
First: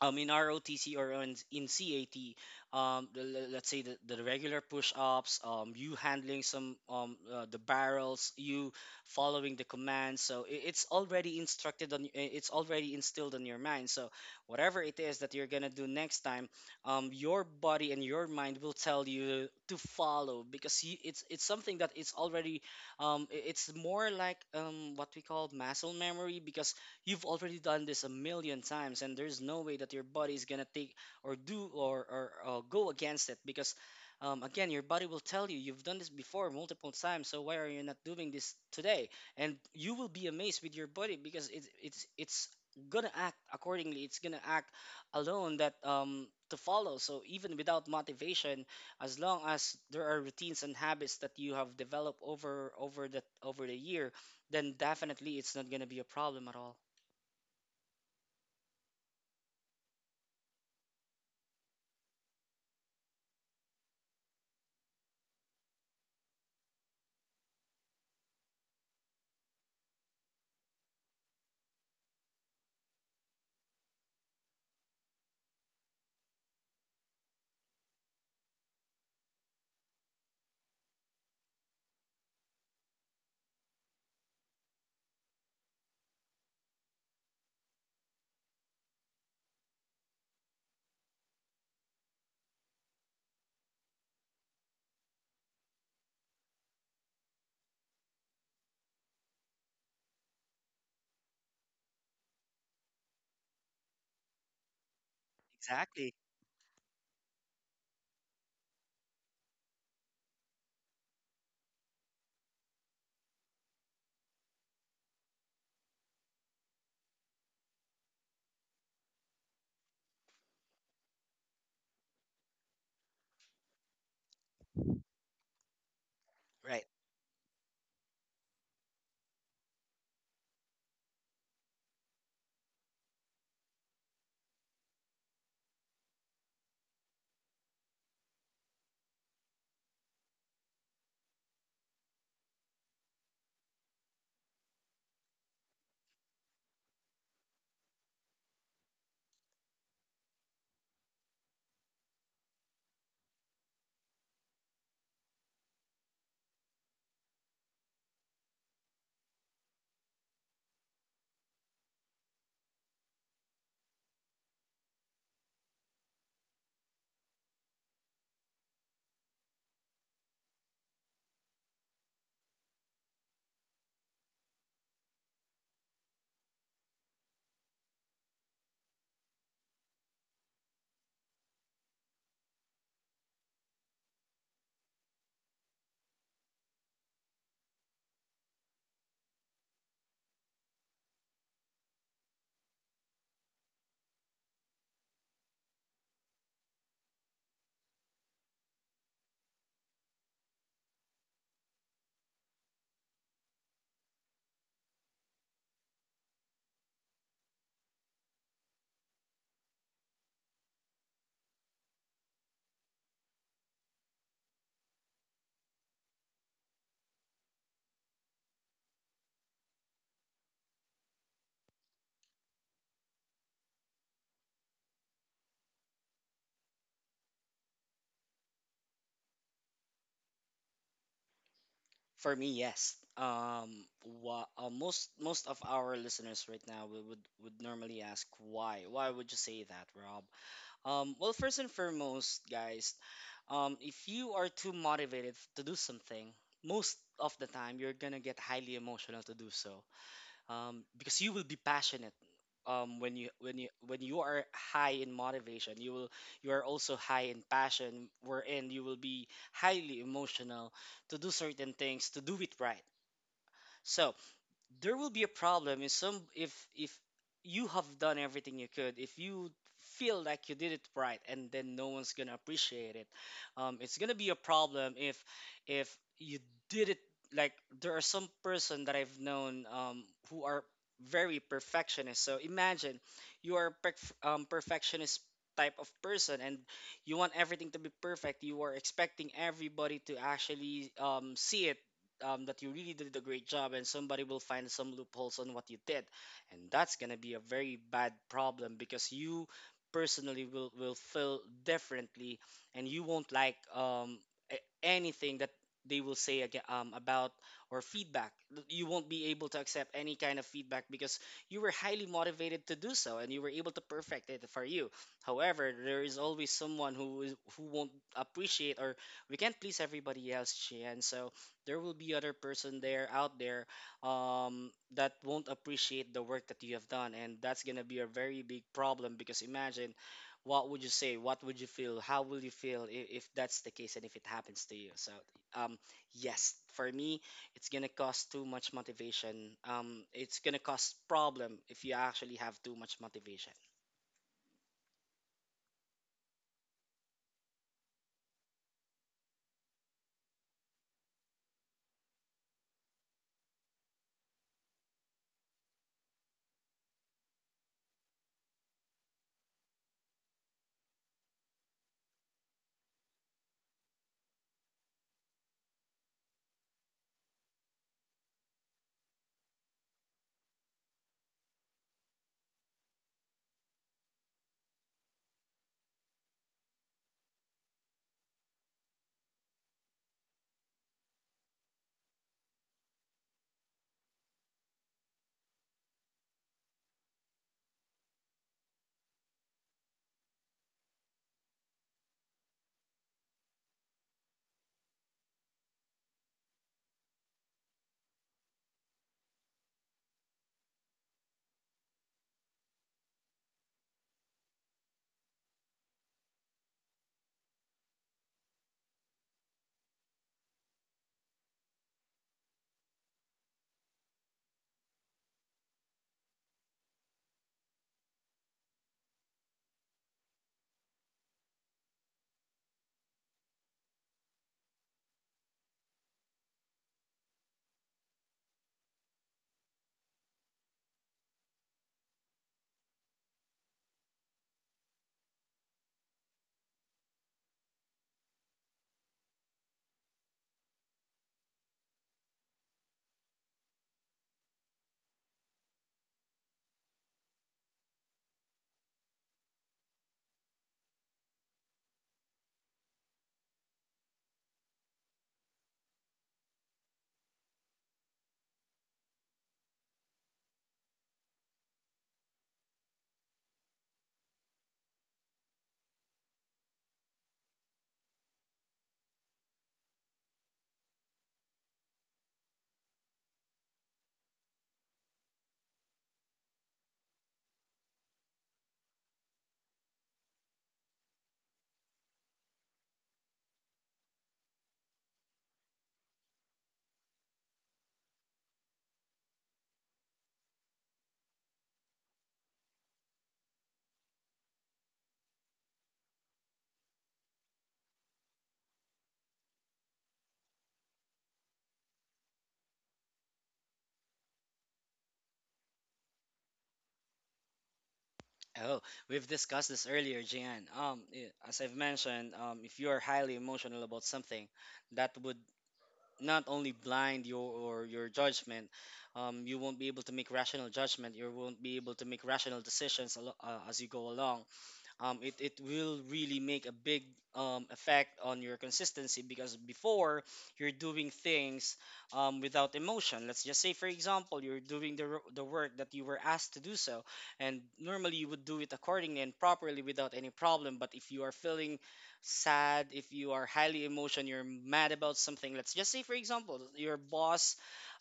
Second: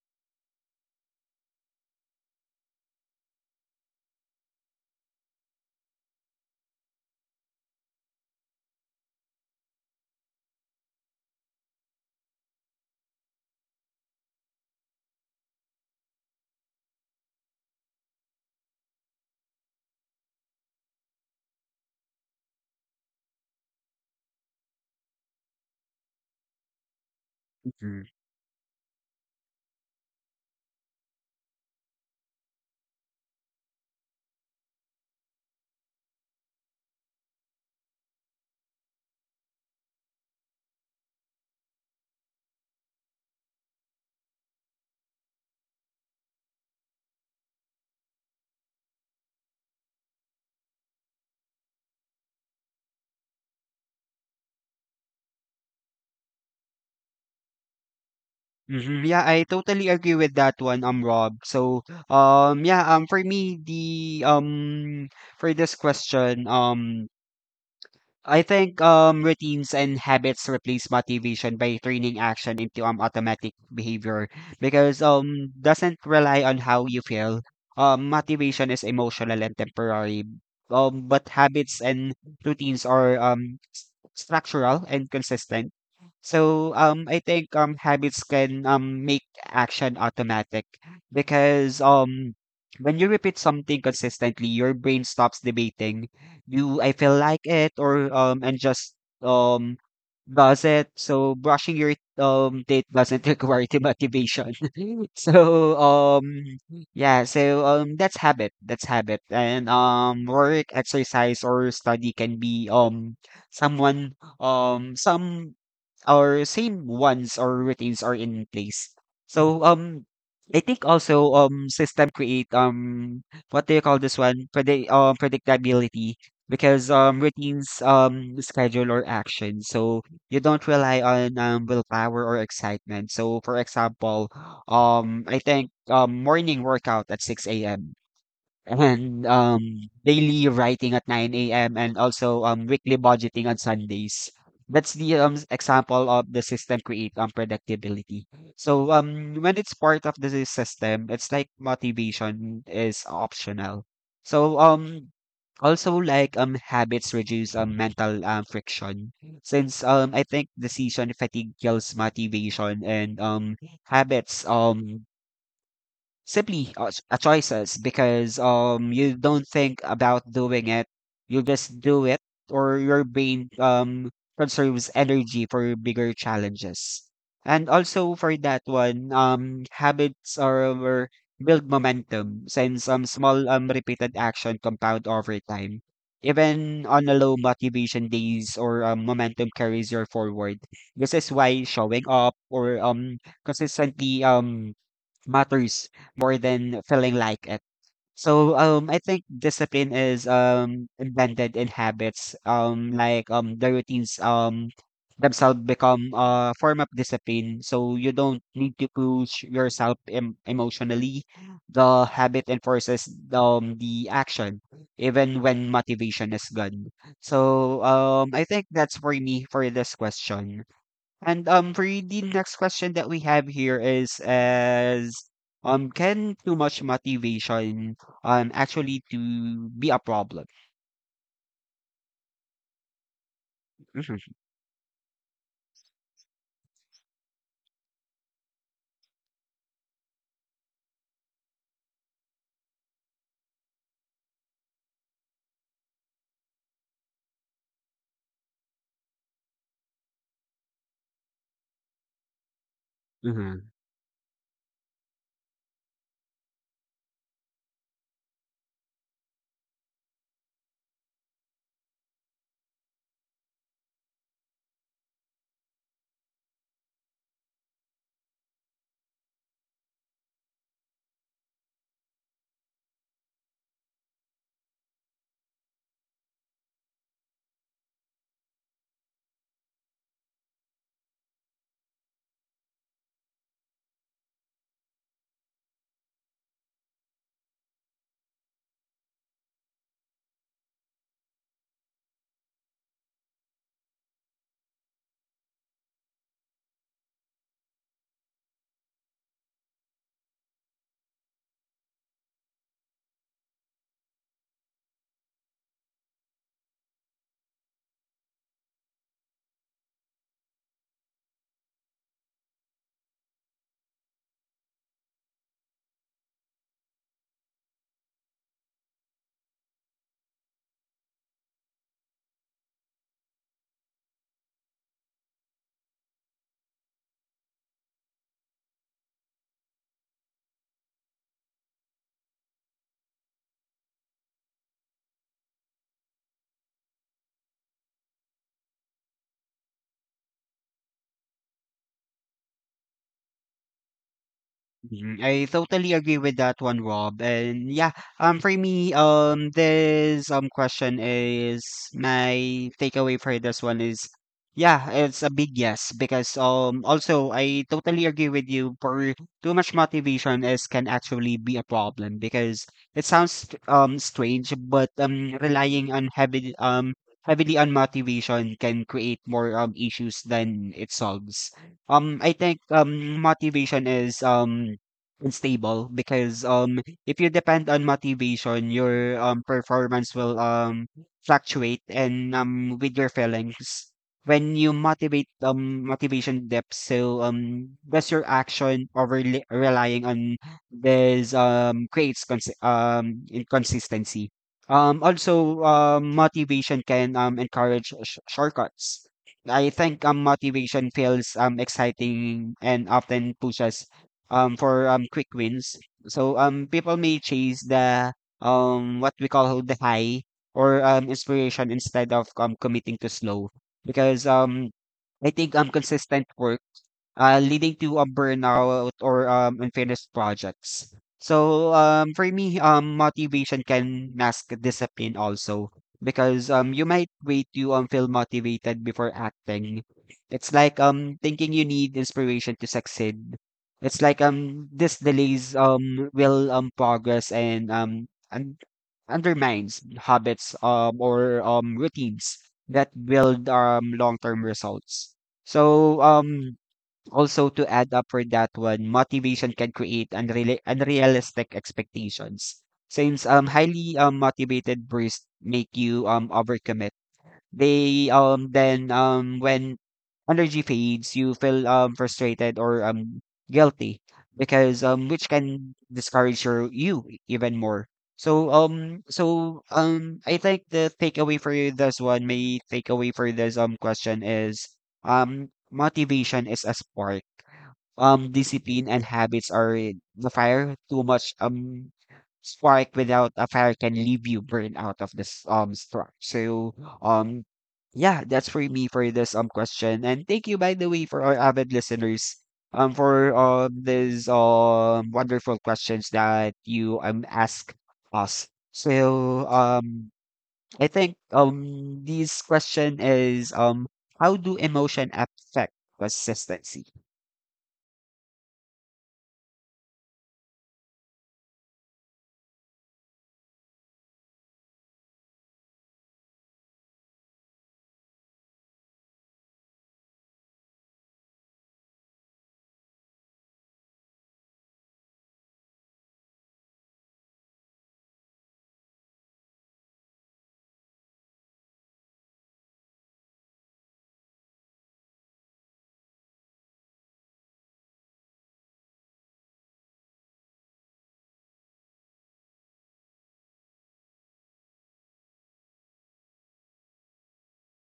in ROTC or on, in CAT, let's say the regular push-ups, you handling some the barrels, you following the commands. So it's already instructed on, it's already instilled in your mind. So whatever it is that you're gonna do next time, your body and your mind will tell you to follow, because it's something that it's already, it's more like, what we call muscle memory. Because you've already done Mm-hmm. this a million times and there's no way that your body is going to take or do or go against it. Because, again, your body will tell you you've done this before multiple times, so why are you not doing this today? And you will be amazed with your body because it's gonna act accordingly. It's gonna act alone that to follow. So even without motivation, as long as there are routines and habits that you have developed over that over the year, then definitely it's not going to be a problem at all. Mm-hmm. Yeah, I totally agree with that one, Rob. So yeah, for me the for this question, I think routines and habits replace motivation by turning action into automatic behavior because doesn't rely on how you feel. Motivation is emotional and temporary. But habits and routines are structural and consistent. So I think habits can make action automatic because when you repeat something consistently, your brain stops debating, do I feel like it? Or And just um does it. So brushing your teeth doesn't require the motivation. so Exactly. um yeah, so that's habit. That's habit. And work, exercise or study can be some or same ones or routines are in place. So I think also system create what do you call this one? Predictability Right. because routines schedule or action, so you don't rely on willpower or excitement. So for example, I think morning workout at 6 a.m. and daily writing at 9 a.m. and also weekly budgeting on Sundays. That's the example of the system create predictability. So when it's part of the system, it's like motivation is optional. So also like habits reduce mental friction since I think decision fatigue kills motivation, and habits simply choices because you don't think about doing it. You just do it, or your brain conserves energy for bigger challenges. And also for that one, habits build momentum since small repeated action compound over time. Even on a low motivation days, or momentum carries you forward. This is why showing up or consistently matters more than feeling like it. So I think discipline is embedded in habits, like the routines themselves become a form of discipline, so you don't need to push yourself emotionally. The habit enforces the action even when motivation is gone. So I think that's for me for this question. And for the next question that we have here is as can too much motivation actually to be a problem? For me, yes. Mhm, Most of our listeners right now would, would normally ask why. Why would you say that, Rob? Well, first and foremost, guys, if you are too motivated to do something, most of the time you're gonna get highly emotional to do so. Because you will be passionate, mhm. When you are high in motivation, you will, you are also high in passion, wherein you will be highly emotional to do certain things, to do it right. So there will be a problem if you have done everything you could, if you feel like you did it right and then no one's gonna appreciate it. It's gonna be a problem if you did it, like, there are some person that I've known, who are very perfectionist. So imagine, you are perfectionist type of person, and you want everything to be perfect. You are expecting everybody to actually, see it, that you really did a great job, and somebody will find some loopholes on what you did. And that's going to be a very bad problem because you personally will feel differently, and you won't like, anything that they will say again, about, or feedback. You won't be able to accept any kind of feedback because you were highly motivated to do so and you were able to perfect it for you. However, there is always someone who is, who won't appreciate, or we can't please everybody else, Chien. So there will be other person there out there, that won't appreciate the work that you have done. And that's going to be a very big problem, because imagine what would you say, what would you feel, how will you feel if that's the case and if it happens to you? So, um, yes, for me, it's going to cause too much motivation. It's going to cause problem if you actually have too much motivation. Mhm, I totally agree with that one, Rob. And yeah, for me, this question is, my takeaway for this one is, yeah, it's a big yes, because also I totally agree with you. For too much motivation is can actually be a problem because it sounds strange, but relying on heavy heavily on motivation can create more issues than it solves. I think motivation is unstable because if you depend on motivation, your performance will fluctuate and with your feelings. When you motivate motivation depth, so does your action. Relying on this creates inconsistency. Also motivation can encourage shortcuts. I think motivation feels exciting and often pushes for quick wins. So people may chase the what we call the high or inspiration instead of committing to slow, because I think consistent work leading to a burnout or unfinished projects. So for me motivation can mask discipline also because you might wait to feel motivated before acting. It's like thinking you need inspiration to succeed. It's like this delays will progress and undermines habits or routines that build long-term results. So also to add up for that one, motivation can create unrealistic expectations. Since highly motivated bursts make you overcommit, they then when energy fades, you feel frustrated or guilty because which can discourage you even more. So I think the takeaway for this one, my takeaway for this question is, motivation is a spark, discipline and habits are the fire. Too much spark without a fire can leave you burn out of this spark. So um yeah, that's for me for this question. And thank you, by the way, for our avid listeners, for these wonderful questions that you ask us. So I think this question is, how do emotion affect consistency? Oh, we've discussed this earlier, Jian. As I've mentioned, if you're highly emotional about something, that would not only blind your or your judgment. You won't be able to make rational judgment, you won't be able to make rational decisions as you go along. It will really make a big effect on your consistency. Because before, you're doing things without emotion. Let's just say, for example, you're doing the work that you were asked to do so, and normally you would do it accordingly and properly without any problem. But if you are feeling sad, if you are highly emotion, you're mad about something, let's just say, for example, your boss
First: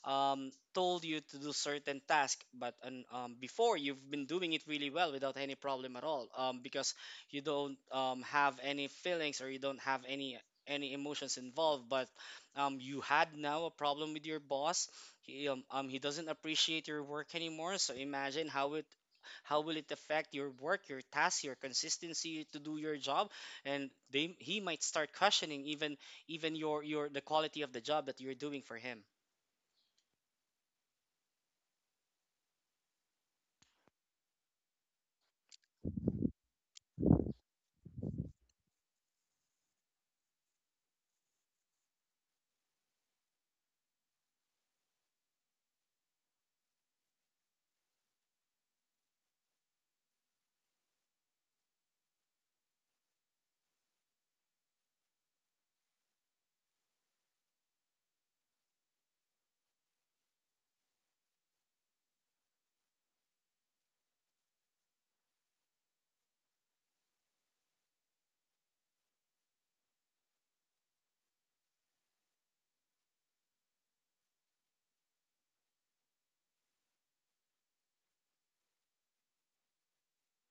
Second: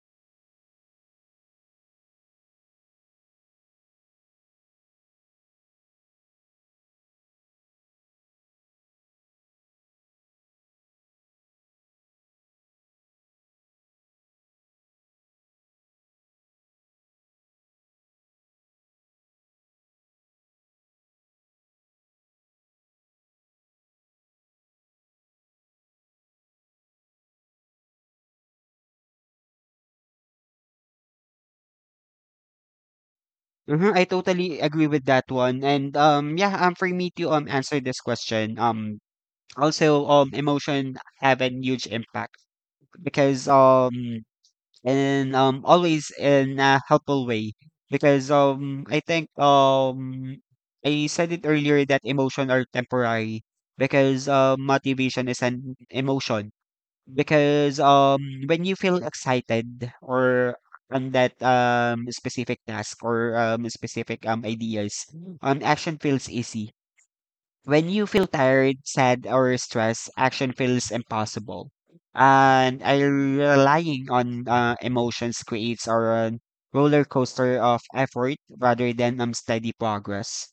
told you to do certain task but before you've been doing it really well without any problem at all, because you don't have any feelings or you don't have any emotions involved, but you had now a problem with your boss. He doesn't appreciate your work anymore, so imagine how it, how will it affect your work, your task, your consistency to do your job. And they he might start questioning even, even your the quality of the job that you're doing for him. Mhm, I totally agree with that one. And yeah, for me to answer this question, also emotion have a huge impact because and always in a helpful way, because I think I said it earlier that emotion are temporary because motivation is an emotion. Because, when you feel excited or on that, specific task or, specific, ideas, action feels easy. When you feel tired, sad, or stressed, action feels impossible. And I, relying on emotions creates a roller coaster of effort rather than steady progress.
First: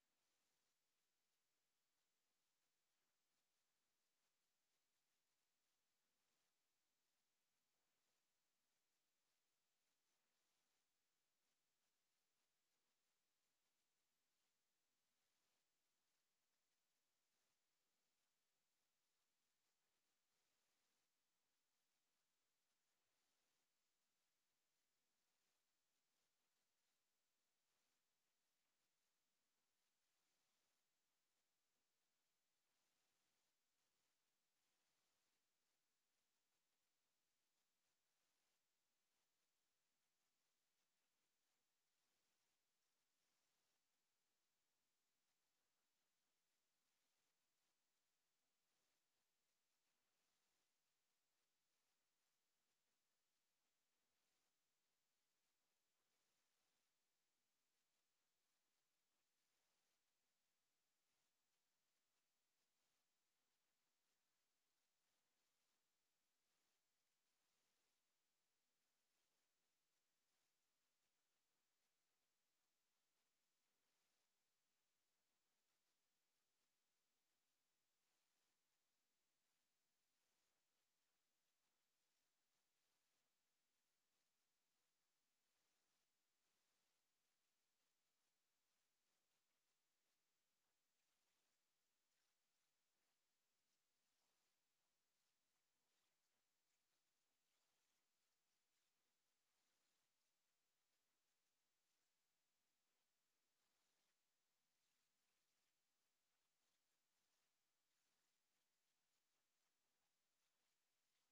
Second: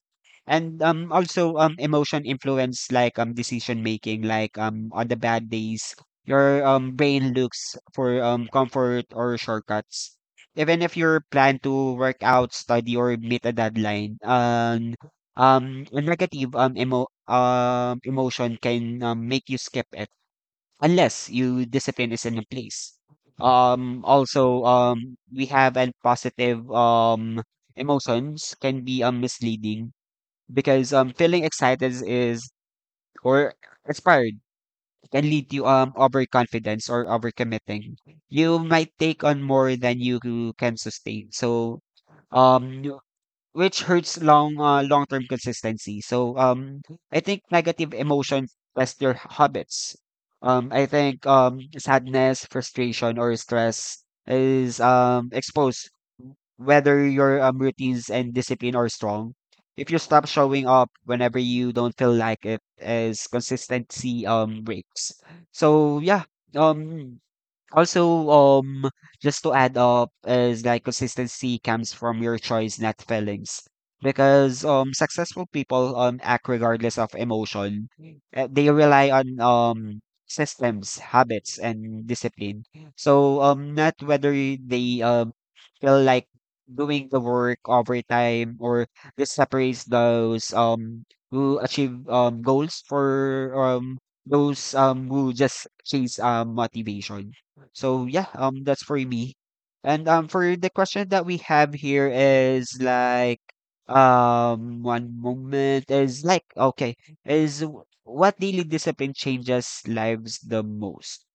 And also emotion influence like decision making, like on the bad days, your brain looks for comfort or shortcuts. Even if you plan to work out, study, or meet a deadline, a negative emotion can make you skip it unless you discipline is in place. Also we have a positive, emotions can be misleading because feeling excited is or inspired can lead to overconfidence or overcommitting. You might take on more than you can sustain. So um which hurts long-term consistency. So I think negative emotions test your habits. I think sadness, frustration or stress is exposed whether your routines and discipline are strong. If you stop showing up whenever you don't feel like it, as consistency breaks. So yeah, um also, um, just to add up is, like, consistency comes from your choice, not feelings. Because successful people act regardless of emotion. They rely on systems, habits, and discipline. So not whether they feel like doing the work overtime, or this separates those who achieve goals for those who just chase motivation. So yeah, that's for me. And for the question that we have here is like one moment is like, okay, is what daily discipline changes lives the most?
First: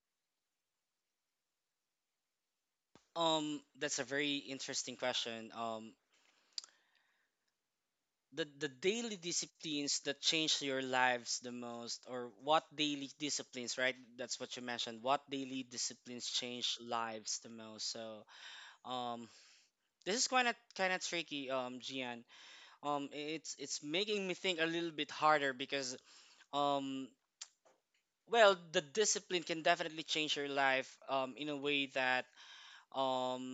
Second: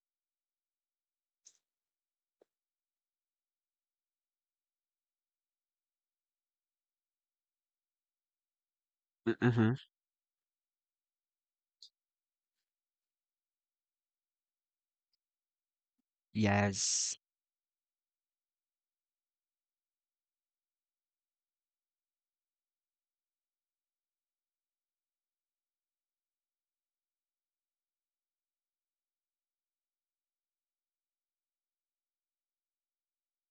That's a very interesting question. The daily Mm-hmm. disciplines that change your lives the most, or what daily disciplines, right? That's what you mentioned. What daily disciplines change Yes. lives the most? So, um, this is kind of tricky, Gian. It's making me think a little bit harder because, um, well, the discipline can definitely change your life, in a way that, um.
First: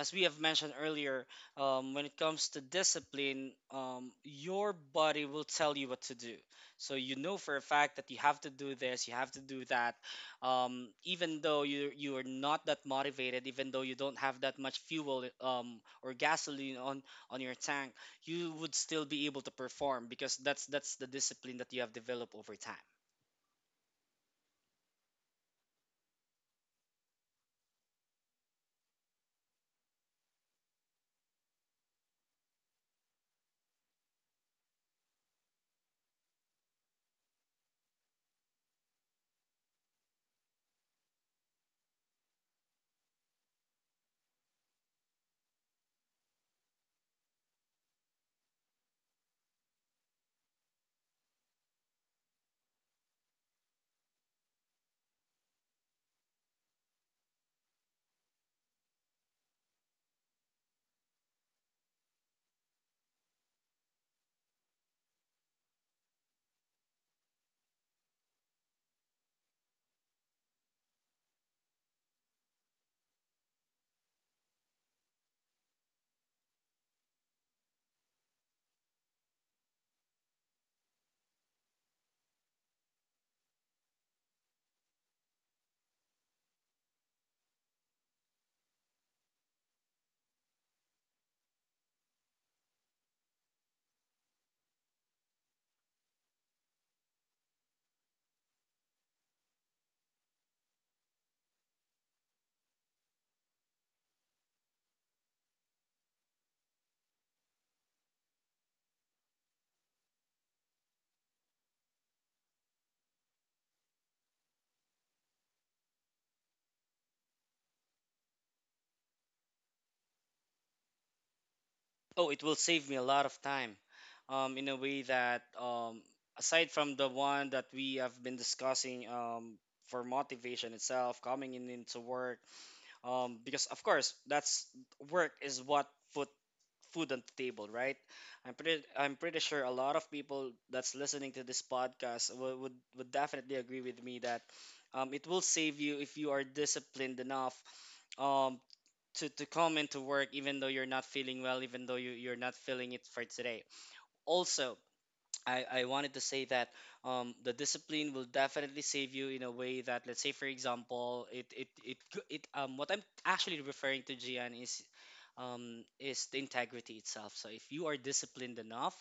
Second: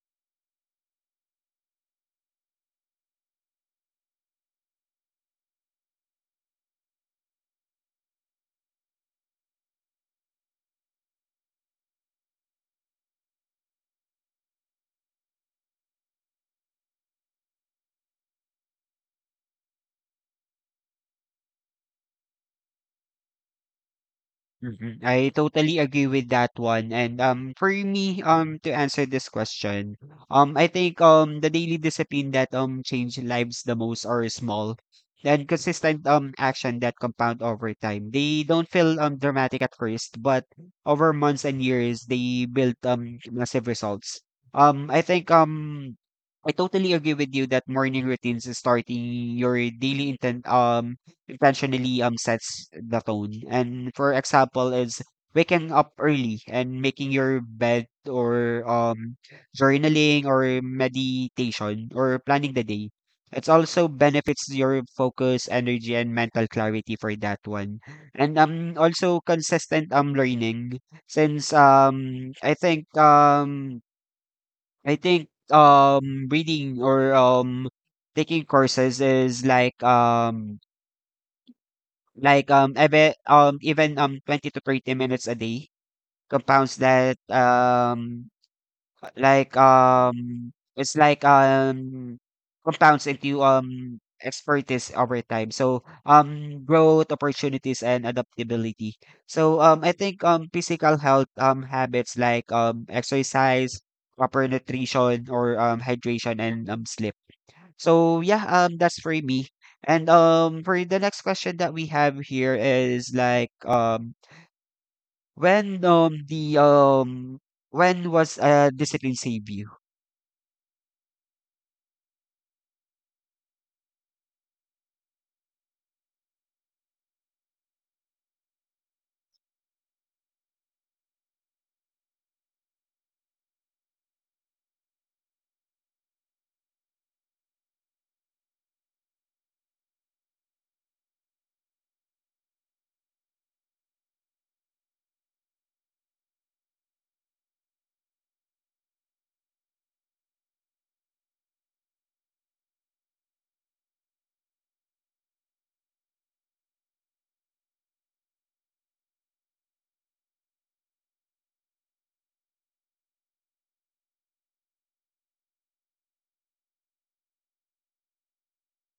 as we have mentioned earlier, when it comes to discipline, your body will tell you what to do. So you know for a fact that you have to do this, you have to do that. Even though you are not that motivated, even though you don't have that much fuel or gasoline on your tank, you would still be able to perform because that's the discipline that you have developed over time. Mhm. I totally agree with that one. And for me, to answer this question, I think the daily discipline that change lives the most are small and consistent action that compound over time. They don't feel dramatic at first, but over months and years they build massive results. I think I totally agree with you that morning routines is starting your daily intent intentionally sets the tone. And for example, is waking up early and making your bed, or journaling, or meditation, or planning the day. It also benefits your focus, energy, and mental clarity for that one. And also consistent learning, since I think reading or taking courses is like even 20 to 30 minutes a day compounds that, like, it's like, compounds into, expertise over time. So, growth opportunities and adaptability. So, I think, physical health, habits like, exercise, proper nutrition or, hydration and, sleep. So yeah, that's for me. And for the next question that we have here is like, when um the um when was discipline save you? Oh, it will save me a lot of time in a way that aside from the one that we have been discussing, for motivation itself, coming in into work, because of course, that's work is what put food on the table, right? I'm pretty sure a lot of people that's listening to this podcast would definitely agree with me that it will save you if you are disciplined enough um, to come into work even though you're not feeling well even though you're not feeling it for today also I wanted to say that the discipline will definitely save you in a way that, let's say for example it it it, go- it what I'm actually referring to, Gian, is the integrity itself. So if you are disciplined enough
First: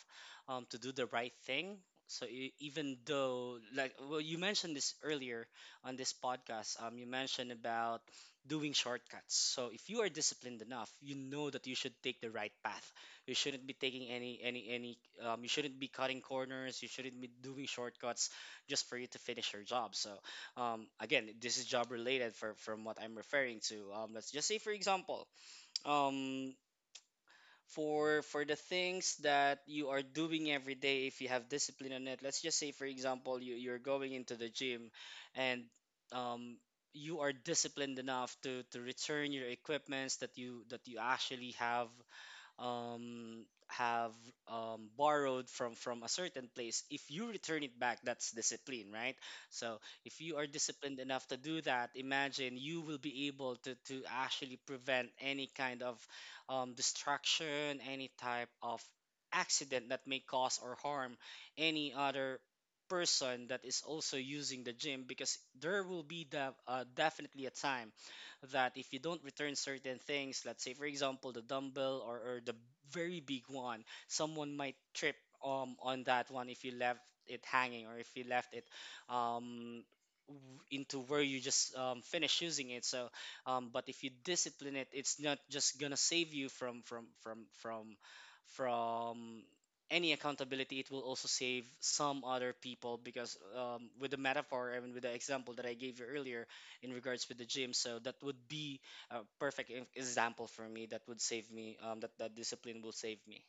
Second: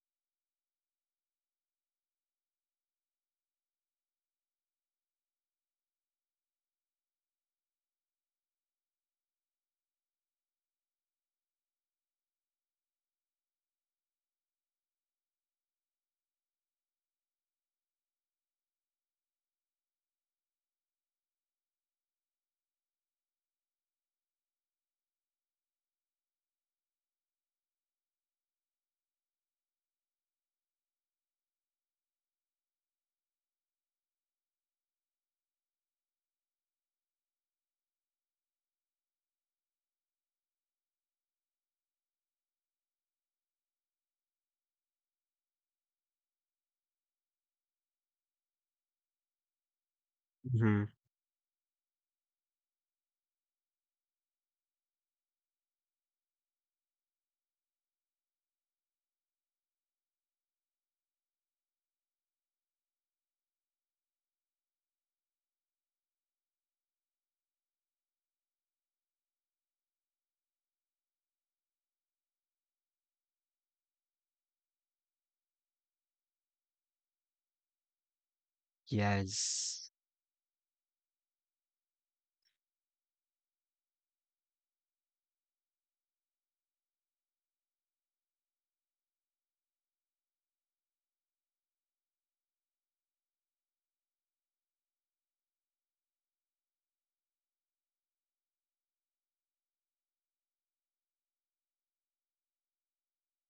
to do the right thing, so even though, like, well, you mentioned this earlier on this podcast, you mentioned about doing shortcuts. So if you are disciplined enough, you know that you should take the right path. You shouldn't be taking any. You shouldn't be cutting corners. You shouldn't be doing shortcuts just for you to finish your job. So again, this is job related for from what I'm referring to. Let's just say, for example. Um, for the things that you are doing every day, if you have discipline on it, let's just say for example, you're going into the gym and um, you are disciplined enough to return your equipments that you actually have borrowed from a certain place. If you return it back, that's discipline, right? So if you are Hmm. disciplined enough to do that, imagine you will be able to actually prevent any kind of destruction, any type of accident that may cause or harm any other person that is also using the gym, because there will be, definitely a time that if you don't return certain things. Let's say for example the dumbbell, or the very big one, someone might trip on that one if you left it hanging or if you left it um Yes. Into where you just finish using it. So but if you discipline it, it's not just gonna save you from any accountability. It will also save some other people because with the metaphor and with the example that I gave you earlier in regards with the gym. So that would be a perfect example for me. That would save me. That discipline will save me.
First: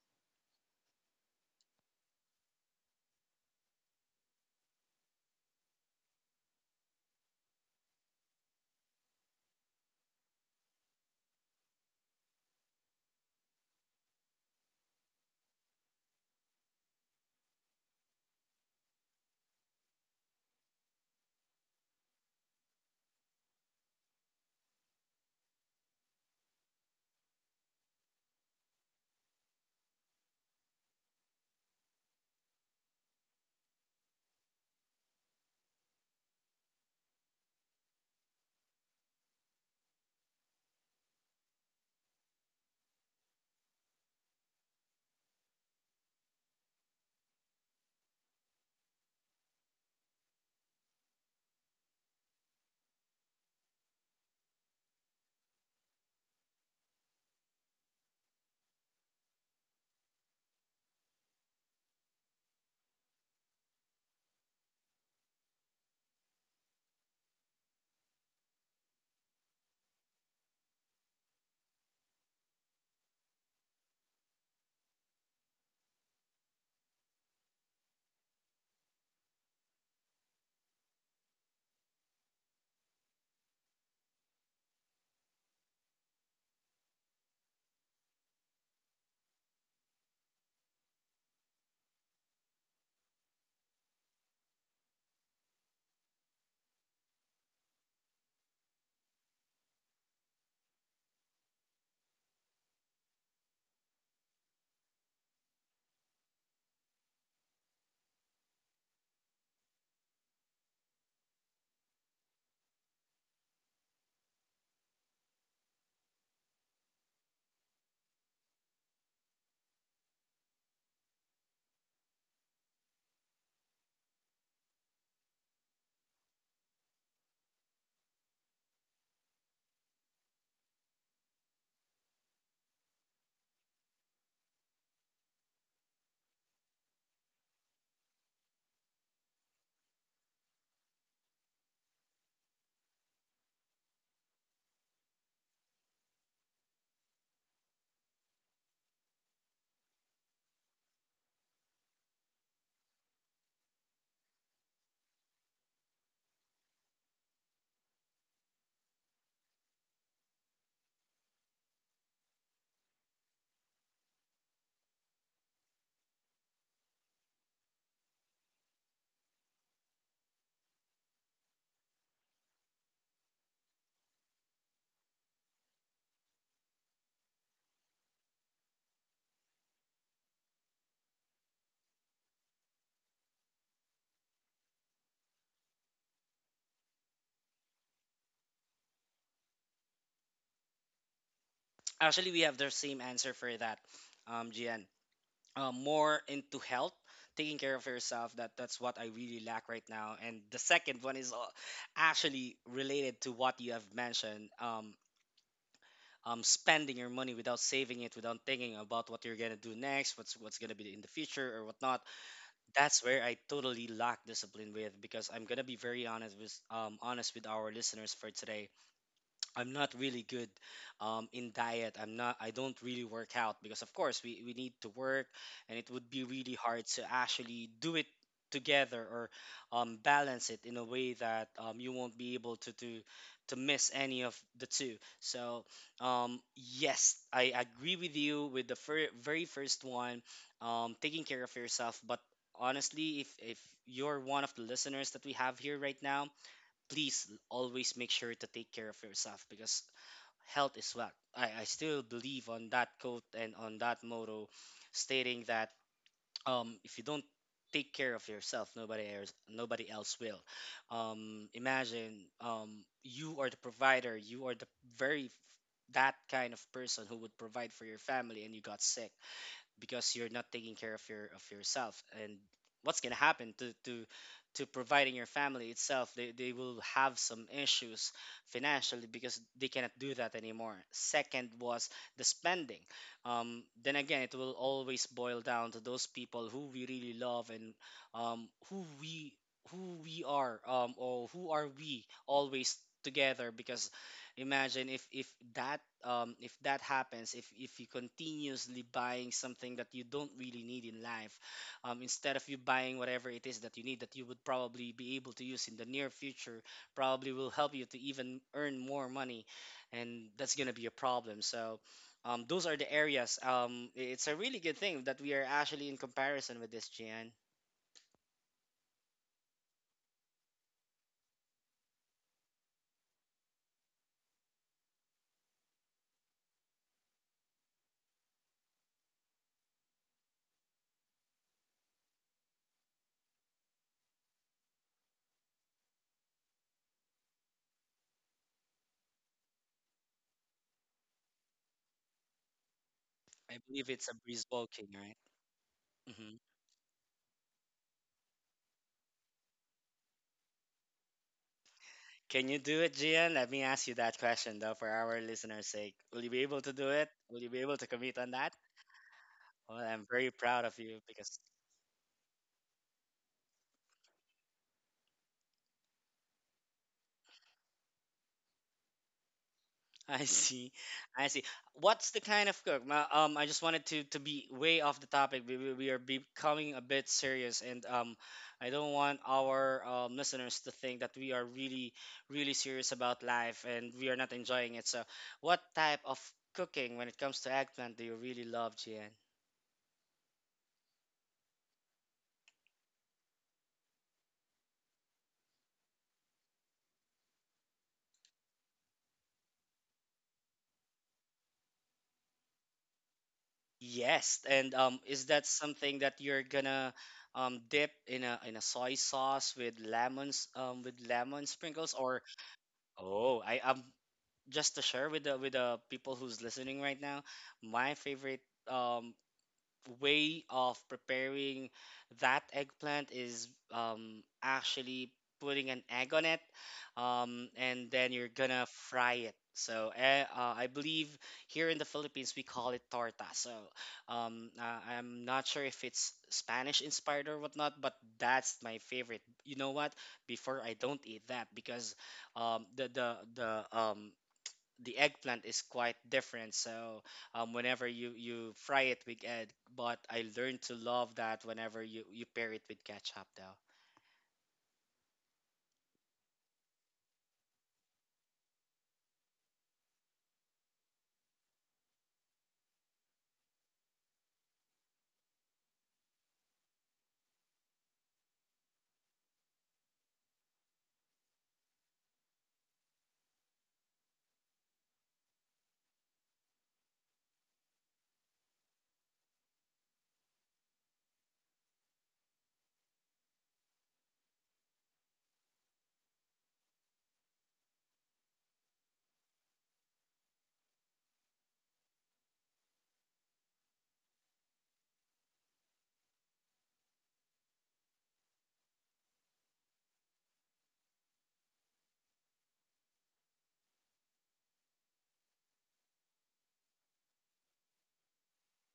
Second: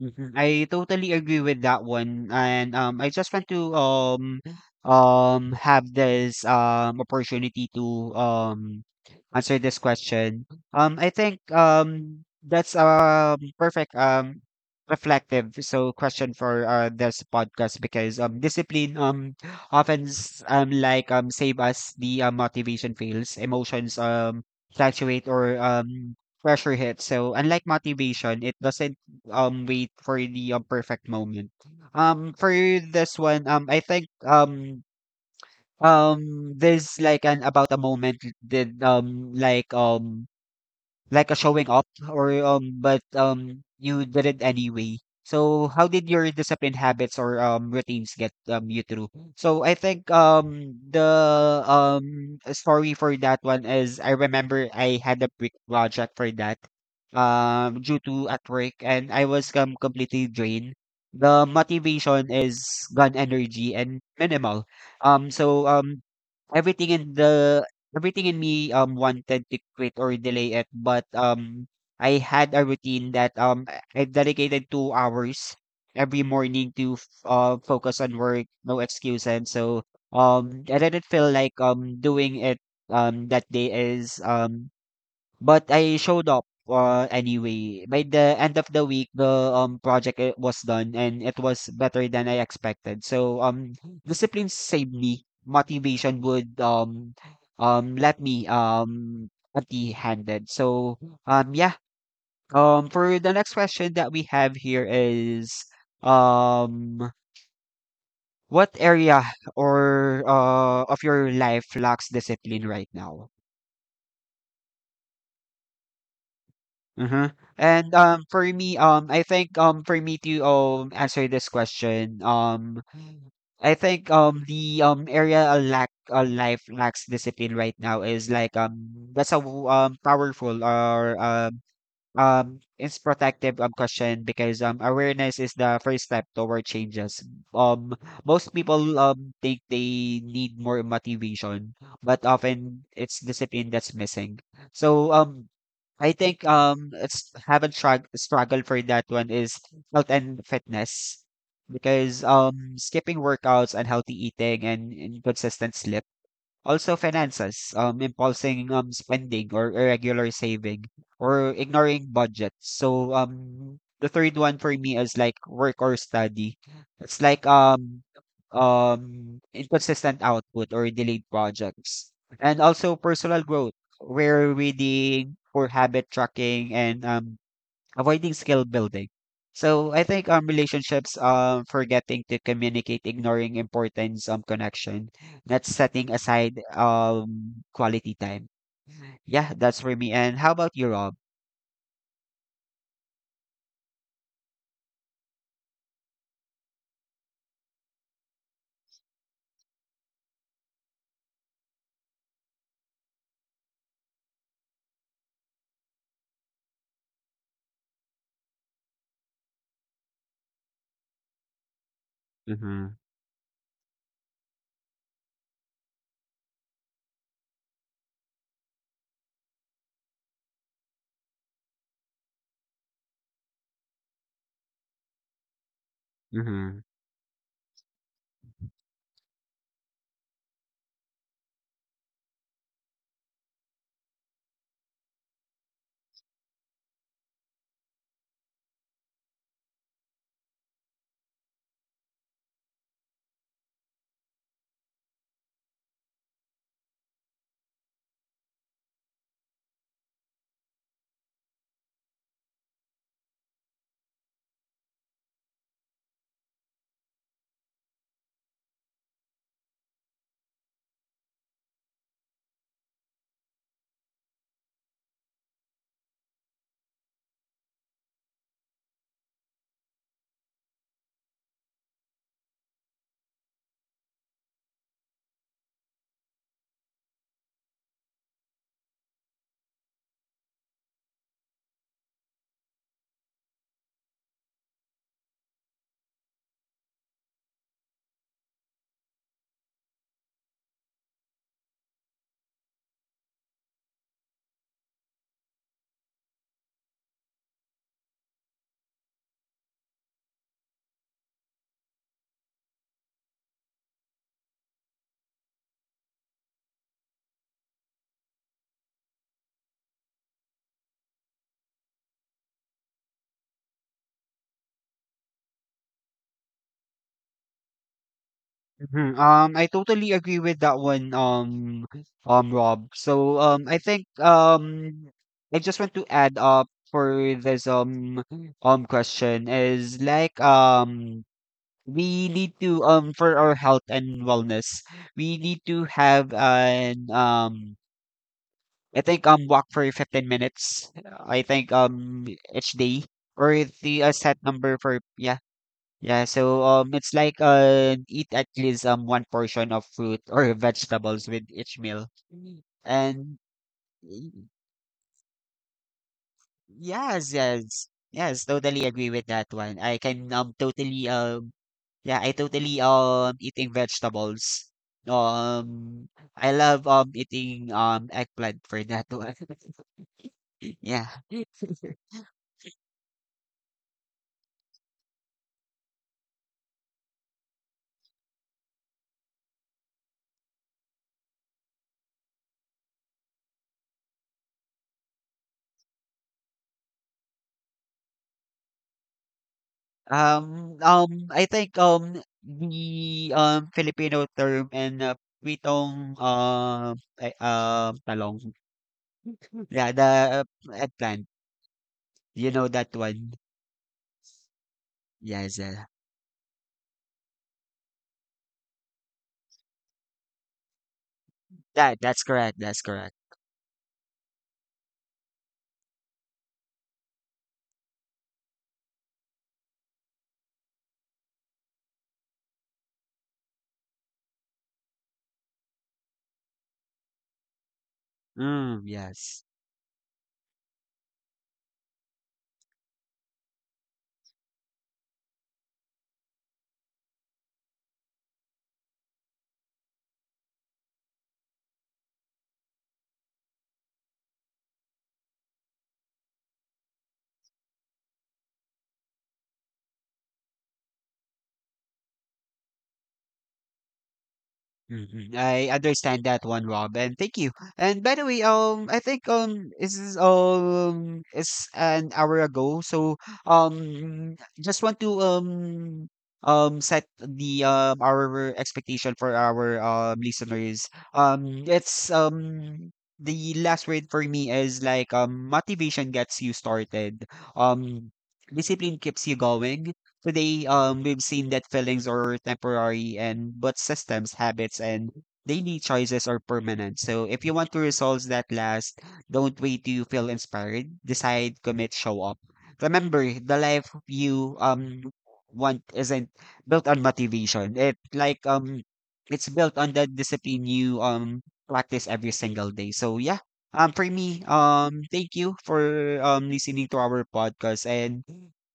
Mhm, I totally agree with that one, and, I just want to, have this, opportunity to, answer this question. I think, that's, perfect, reflective, so question for, this podcast because, discipline, save us the, motivation fails, emotions, fluctuate or, pressure hits. So unlike motivation, it doesn't wait for the perfect moment. For this one, I think there's like an about a moment did like like a showing off or, but, you did it anyway. So how did your discipline habits or, routines get, you through? So I think, the, story for that one is, I remember I had a big project for that, due to at work, and I was, completely drained. The motivation is gun energy and minimal. Um, so, um, Everything in the everything in me, wanted to quit or delay it, but I had a routine that, um, I dedicated 2 hours every morning to f focus on work, no excuse, and so I didn't feel like, doing it that day is, um but I showed up anyway. By the end of the week, the was done and it was better than I expected. So discipline saved me. Motivation would let me empty handed. So yeah. For the next question that we have here is um what area or of your life lacks discipline right now? Mhm. And for me, I think for me to answer this question, I think the area a lack a life lacks discipline right now is like that's a powerful or it's protective question because awareness is the first step toward changes. Um most people think they need more motivation, but often it's discipline that's missing. So I think it's haven't strugg struggled for that one is health and fitness because skipping workouts, unhealthy eating, and inconsistent sleep, also finances, impulsing spending or irregular saving or ignoring budgets. So, the third one for me is like work or study. It's like inconsistent output or delayed projects. And also personal growth, where reading, poor habit tracking, and avoiding skill building. So I think relationships, forgetting to communicate, ignoring importance connection, not setting aside quality time. Yeah, that's for me. And how about you, Rob? Actually, we have the same answer for that, Gian. More into health, taking care of yourself. That's what I really lack right now. And the second one is actually related to what you have mentioned. Spending your money without saving it, without thinking about what you're gonna do next, what's gonna be in the future or whatnot. That's where I totally lack discipline with, because I'm gonna be very honest with our listeners for today. I'm not really good in diet. I'm not. I don't really work out because, of course, we need to work, and it would be really Mm-hmm. hard to actually do it together or balance it in a way that you won't be able to to miss any of the two. So, yes, I agree with you with the very first one, taking care of yourself. But honestly, if you're one of the listeners that we have here right now, please always make sure to take care of yourself, because health is wealth. I still believe on that quote and on that motto stating that if you don't take care of yourself, nobody else will imagine you are the provider, you are the very that kind of person who would provide for your family, and you got sick because you're not taking care of yourself, and what's going to happen to to providing your family itself? They will have some issues financially because they cannot do that anymore. Second was the spending then again it will always boil down to those people who we really love, and um, who we who we are or who are we always together, because imagine if that um, if that happens, if you continuously buying something that you don't really need in life um, instead of you buying whatever it is that you need, that you would probably be able to use in the near future, probably will help you to even earn more money, and that's going to be a problem. So um, those are the areas um, it's a really good thing that we are actually in comparison with this, Jan. Mm-hmm. I totally agree with that one, Rob. So I think I just want to add up for this question is like, we need to for our health and wellness we need to have an I think walk for 15 minutes I think each day, I or believe the it's a a set breeze number walking, for, right? yeah. Yeah, Mm-hmm. so it's like eat at least one portion of fruit or vegetables with each meal. Can you Mm. do it, Gian? And Let me ask you that y- question, though, for our listeners' sake. Will you be able to do it? yes, Will you be able to yes, commit on yes, that? totally agree with that Well, one. I I'm very can proud of you totally because yeah, I totally eating vegetables. Um, I love eating eggplant for that one. I see, Yeah. I see. What's the kind of cook? I just wanted to be way off the topic. We are becoming a bit serious, and I don't want our listeners to think that we are really, really serious about life and we are not enjoying it. So, what type of cooking when it comes to eggplant do you really love, Gian? I think the Filipino term and pritong talong. Yeah, the uh, eggplant. You know that one? Yes, and is that Yes. Something that you're gonna dip in a soy sauce with lemons um, with lemon sprinkles That or that's correct. That's correct. oh I um, just to share with the people who's listening right now, my favorite way of preparing that eggplant is actually putting an egg on it, and then you're gonna Mm, fry it. yes. So eh, I believe here in the Philippines we call it torta. So I'm not sure if it's Spanish inspired or whatnot, but that's my favorite. You know what? Before I don't eat that because um, the the the um, the eggplant is quite different. So whenever you fry it with egg, but I learned to love that whenever you pair it with ketchup, though. Mm-mm. I understand that one, Rob, and thank you. And by the way, I think this is it's an hour ago, so um, just want to set the our expectation for our listeners. It's. The last word for me is like, motivation gets you started. Um discipline keeps you going. Today, we've seen that feelings are temporary and but systems, habits, and daily choices are permanent. So if you want to results that last, don't wait till you feel inspired. Decide, commit, show up. Remember, the life you want isn't built on motivation. It like it's built on the discipline you practice every single day. So yeah. For me, thank you for listening to our podcast, and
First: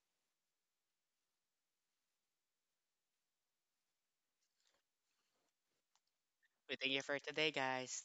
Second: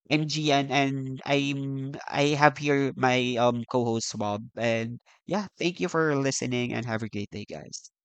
MGN, and I have here my co-host Swab, and yeah, thank you for listening We and thank you have a for great day, today, guys. guys.